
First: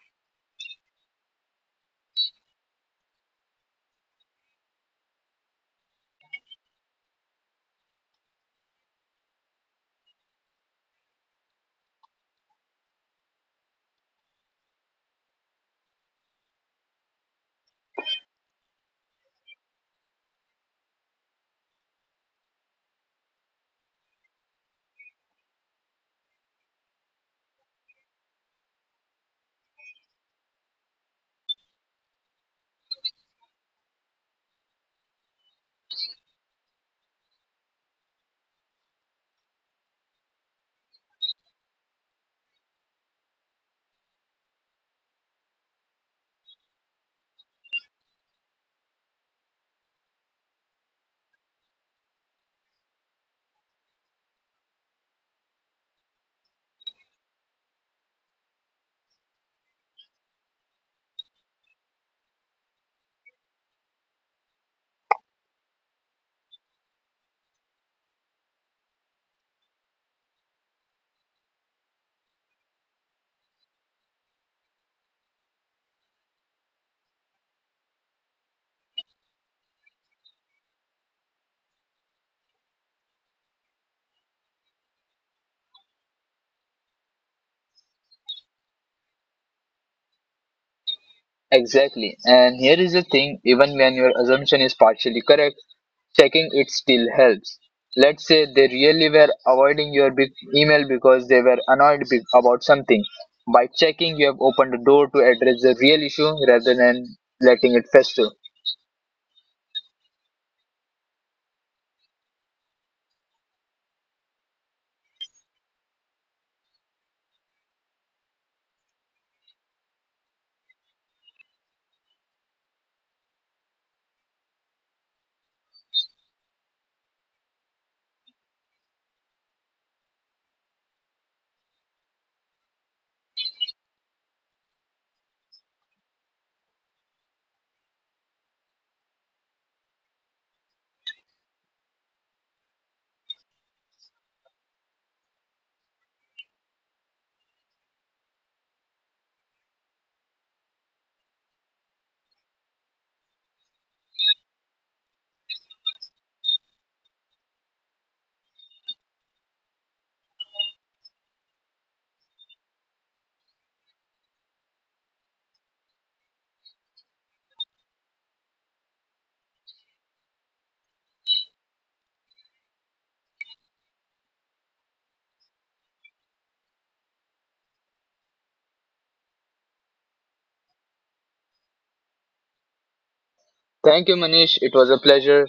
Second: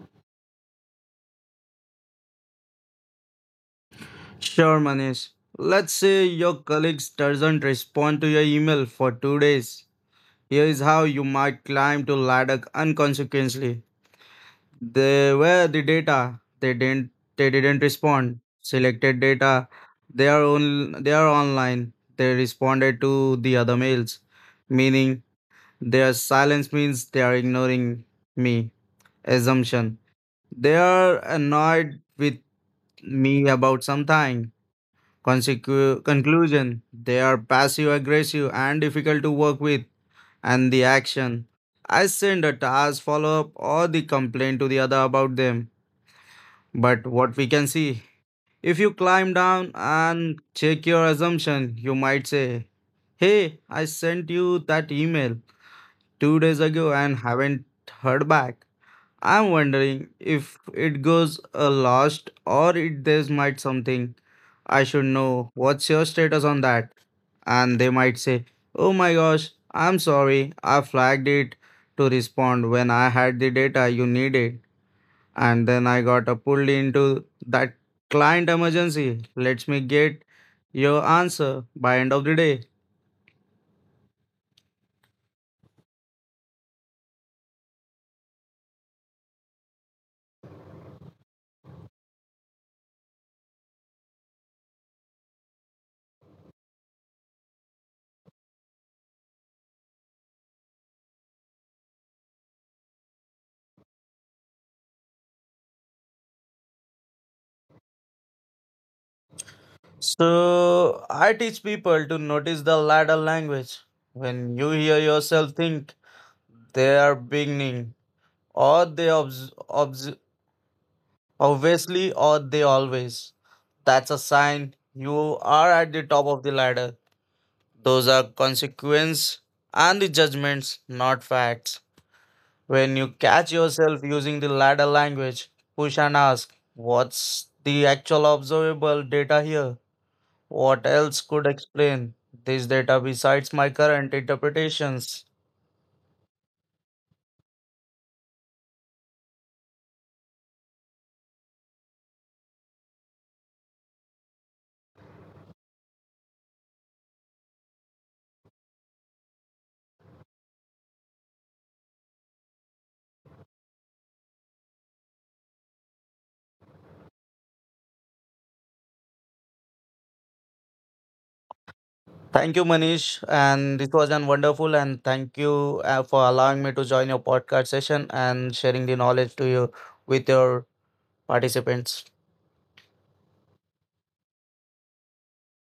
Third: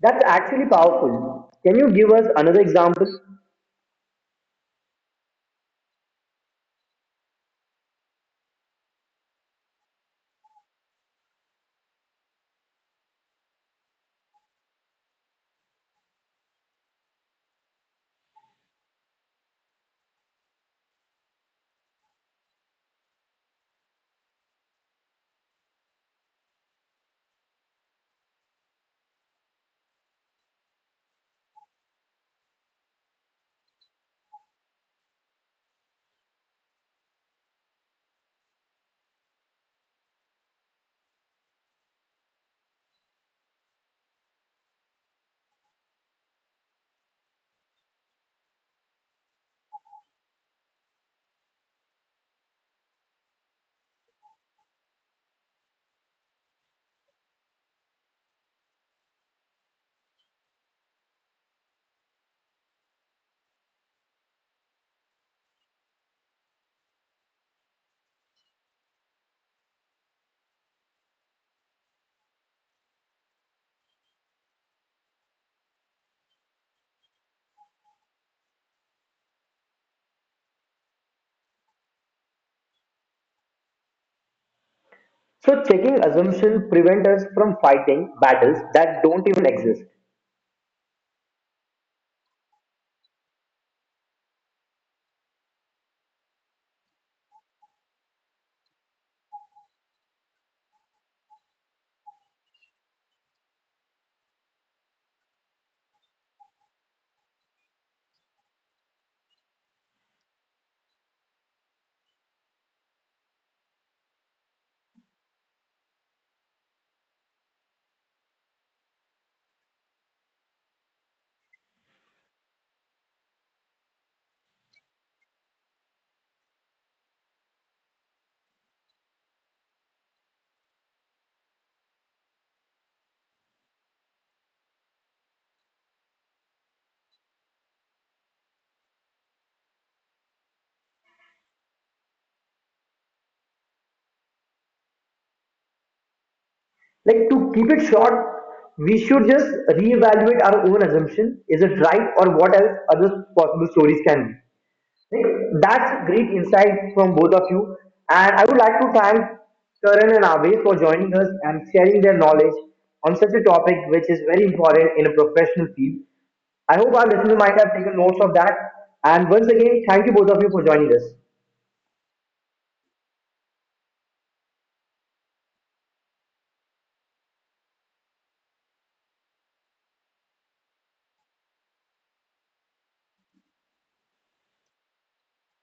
A: That's actually powerful. Can you give us another example?
C: Sure, Manish. Let's say your colleagues doesn't respond to your email for 2 days. Here is how you might climb to ladder unconsequently. They were the data. They didn't respond. Selected data. They are on. They are online. They responded to the other mails, meaning their silence means they are ignoring me. Assumption. They are annoyed with me about something. Conclusion, they are passive aggressive and difficult to work with, and the action, I send a task follow up or the complaint to the other about them. But what we can see, if you climb down and check your assumption you might say, hey, I sent you that email 2 days ago and haven't heard back. I'm wondering if it goes lost or it there's might something I should know. What's your status on that? And they might say, "Oh my gosh, I'm sorry. I flagged it to respond when I had the data you needed, and then I got pulled into that client emergency. Let me get your answer by end of the day."
A: So checking assumption prevent us from fighting battles that don't even exist.
B: Exactly. And here is the thing even when your assumption is partially correct, checking it still helps. Let's say they really were avoiding your big email because they were annoyed about something. By checking, you have opened the door to address the real issue rather than letting it fester.
C: So I teach people to notice the ladder language. When you hear yourself think they are beginning, or they obviously, or they always. That's a sign you are at the top of the ladder. Those are consequence and the judgments, not facts. When you catch yourself using the ladder language, push and ask, what's the actual observable data here? What else could explain this data besides my current interpretations?
A: Like, to keep it short, we should just reevaluate our own assumption. Is it right, or what else other possible stories can be? Like, that's great insight from both of you. And I would like to thank Karan and Abhay for joining us and sharing their knowledge on such a topic which is very important in a professional field. I hope our listeners might have taken notes of that. And once again, thank you both of you for joining us.
C: Thank you, Manish. And it was an wonderful and thank you for allowing me to join your podcast session and sharing the knowledge to you with your participants.
B: Thank you, Manish. It was a pleasure.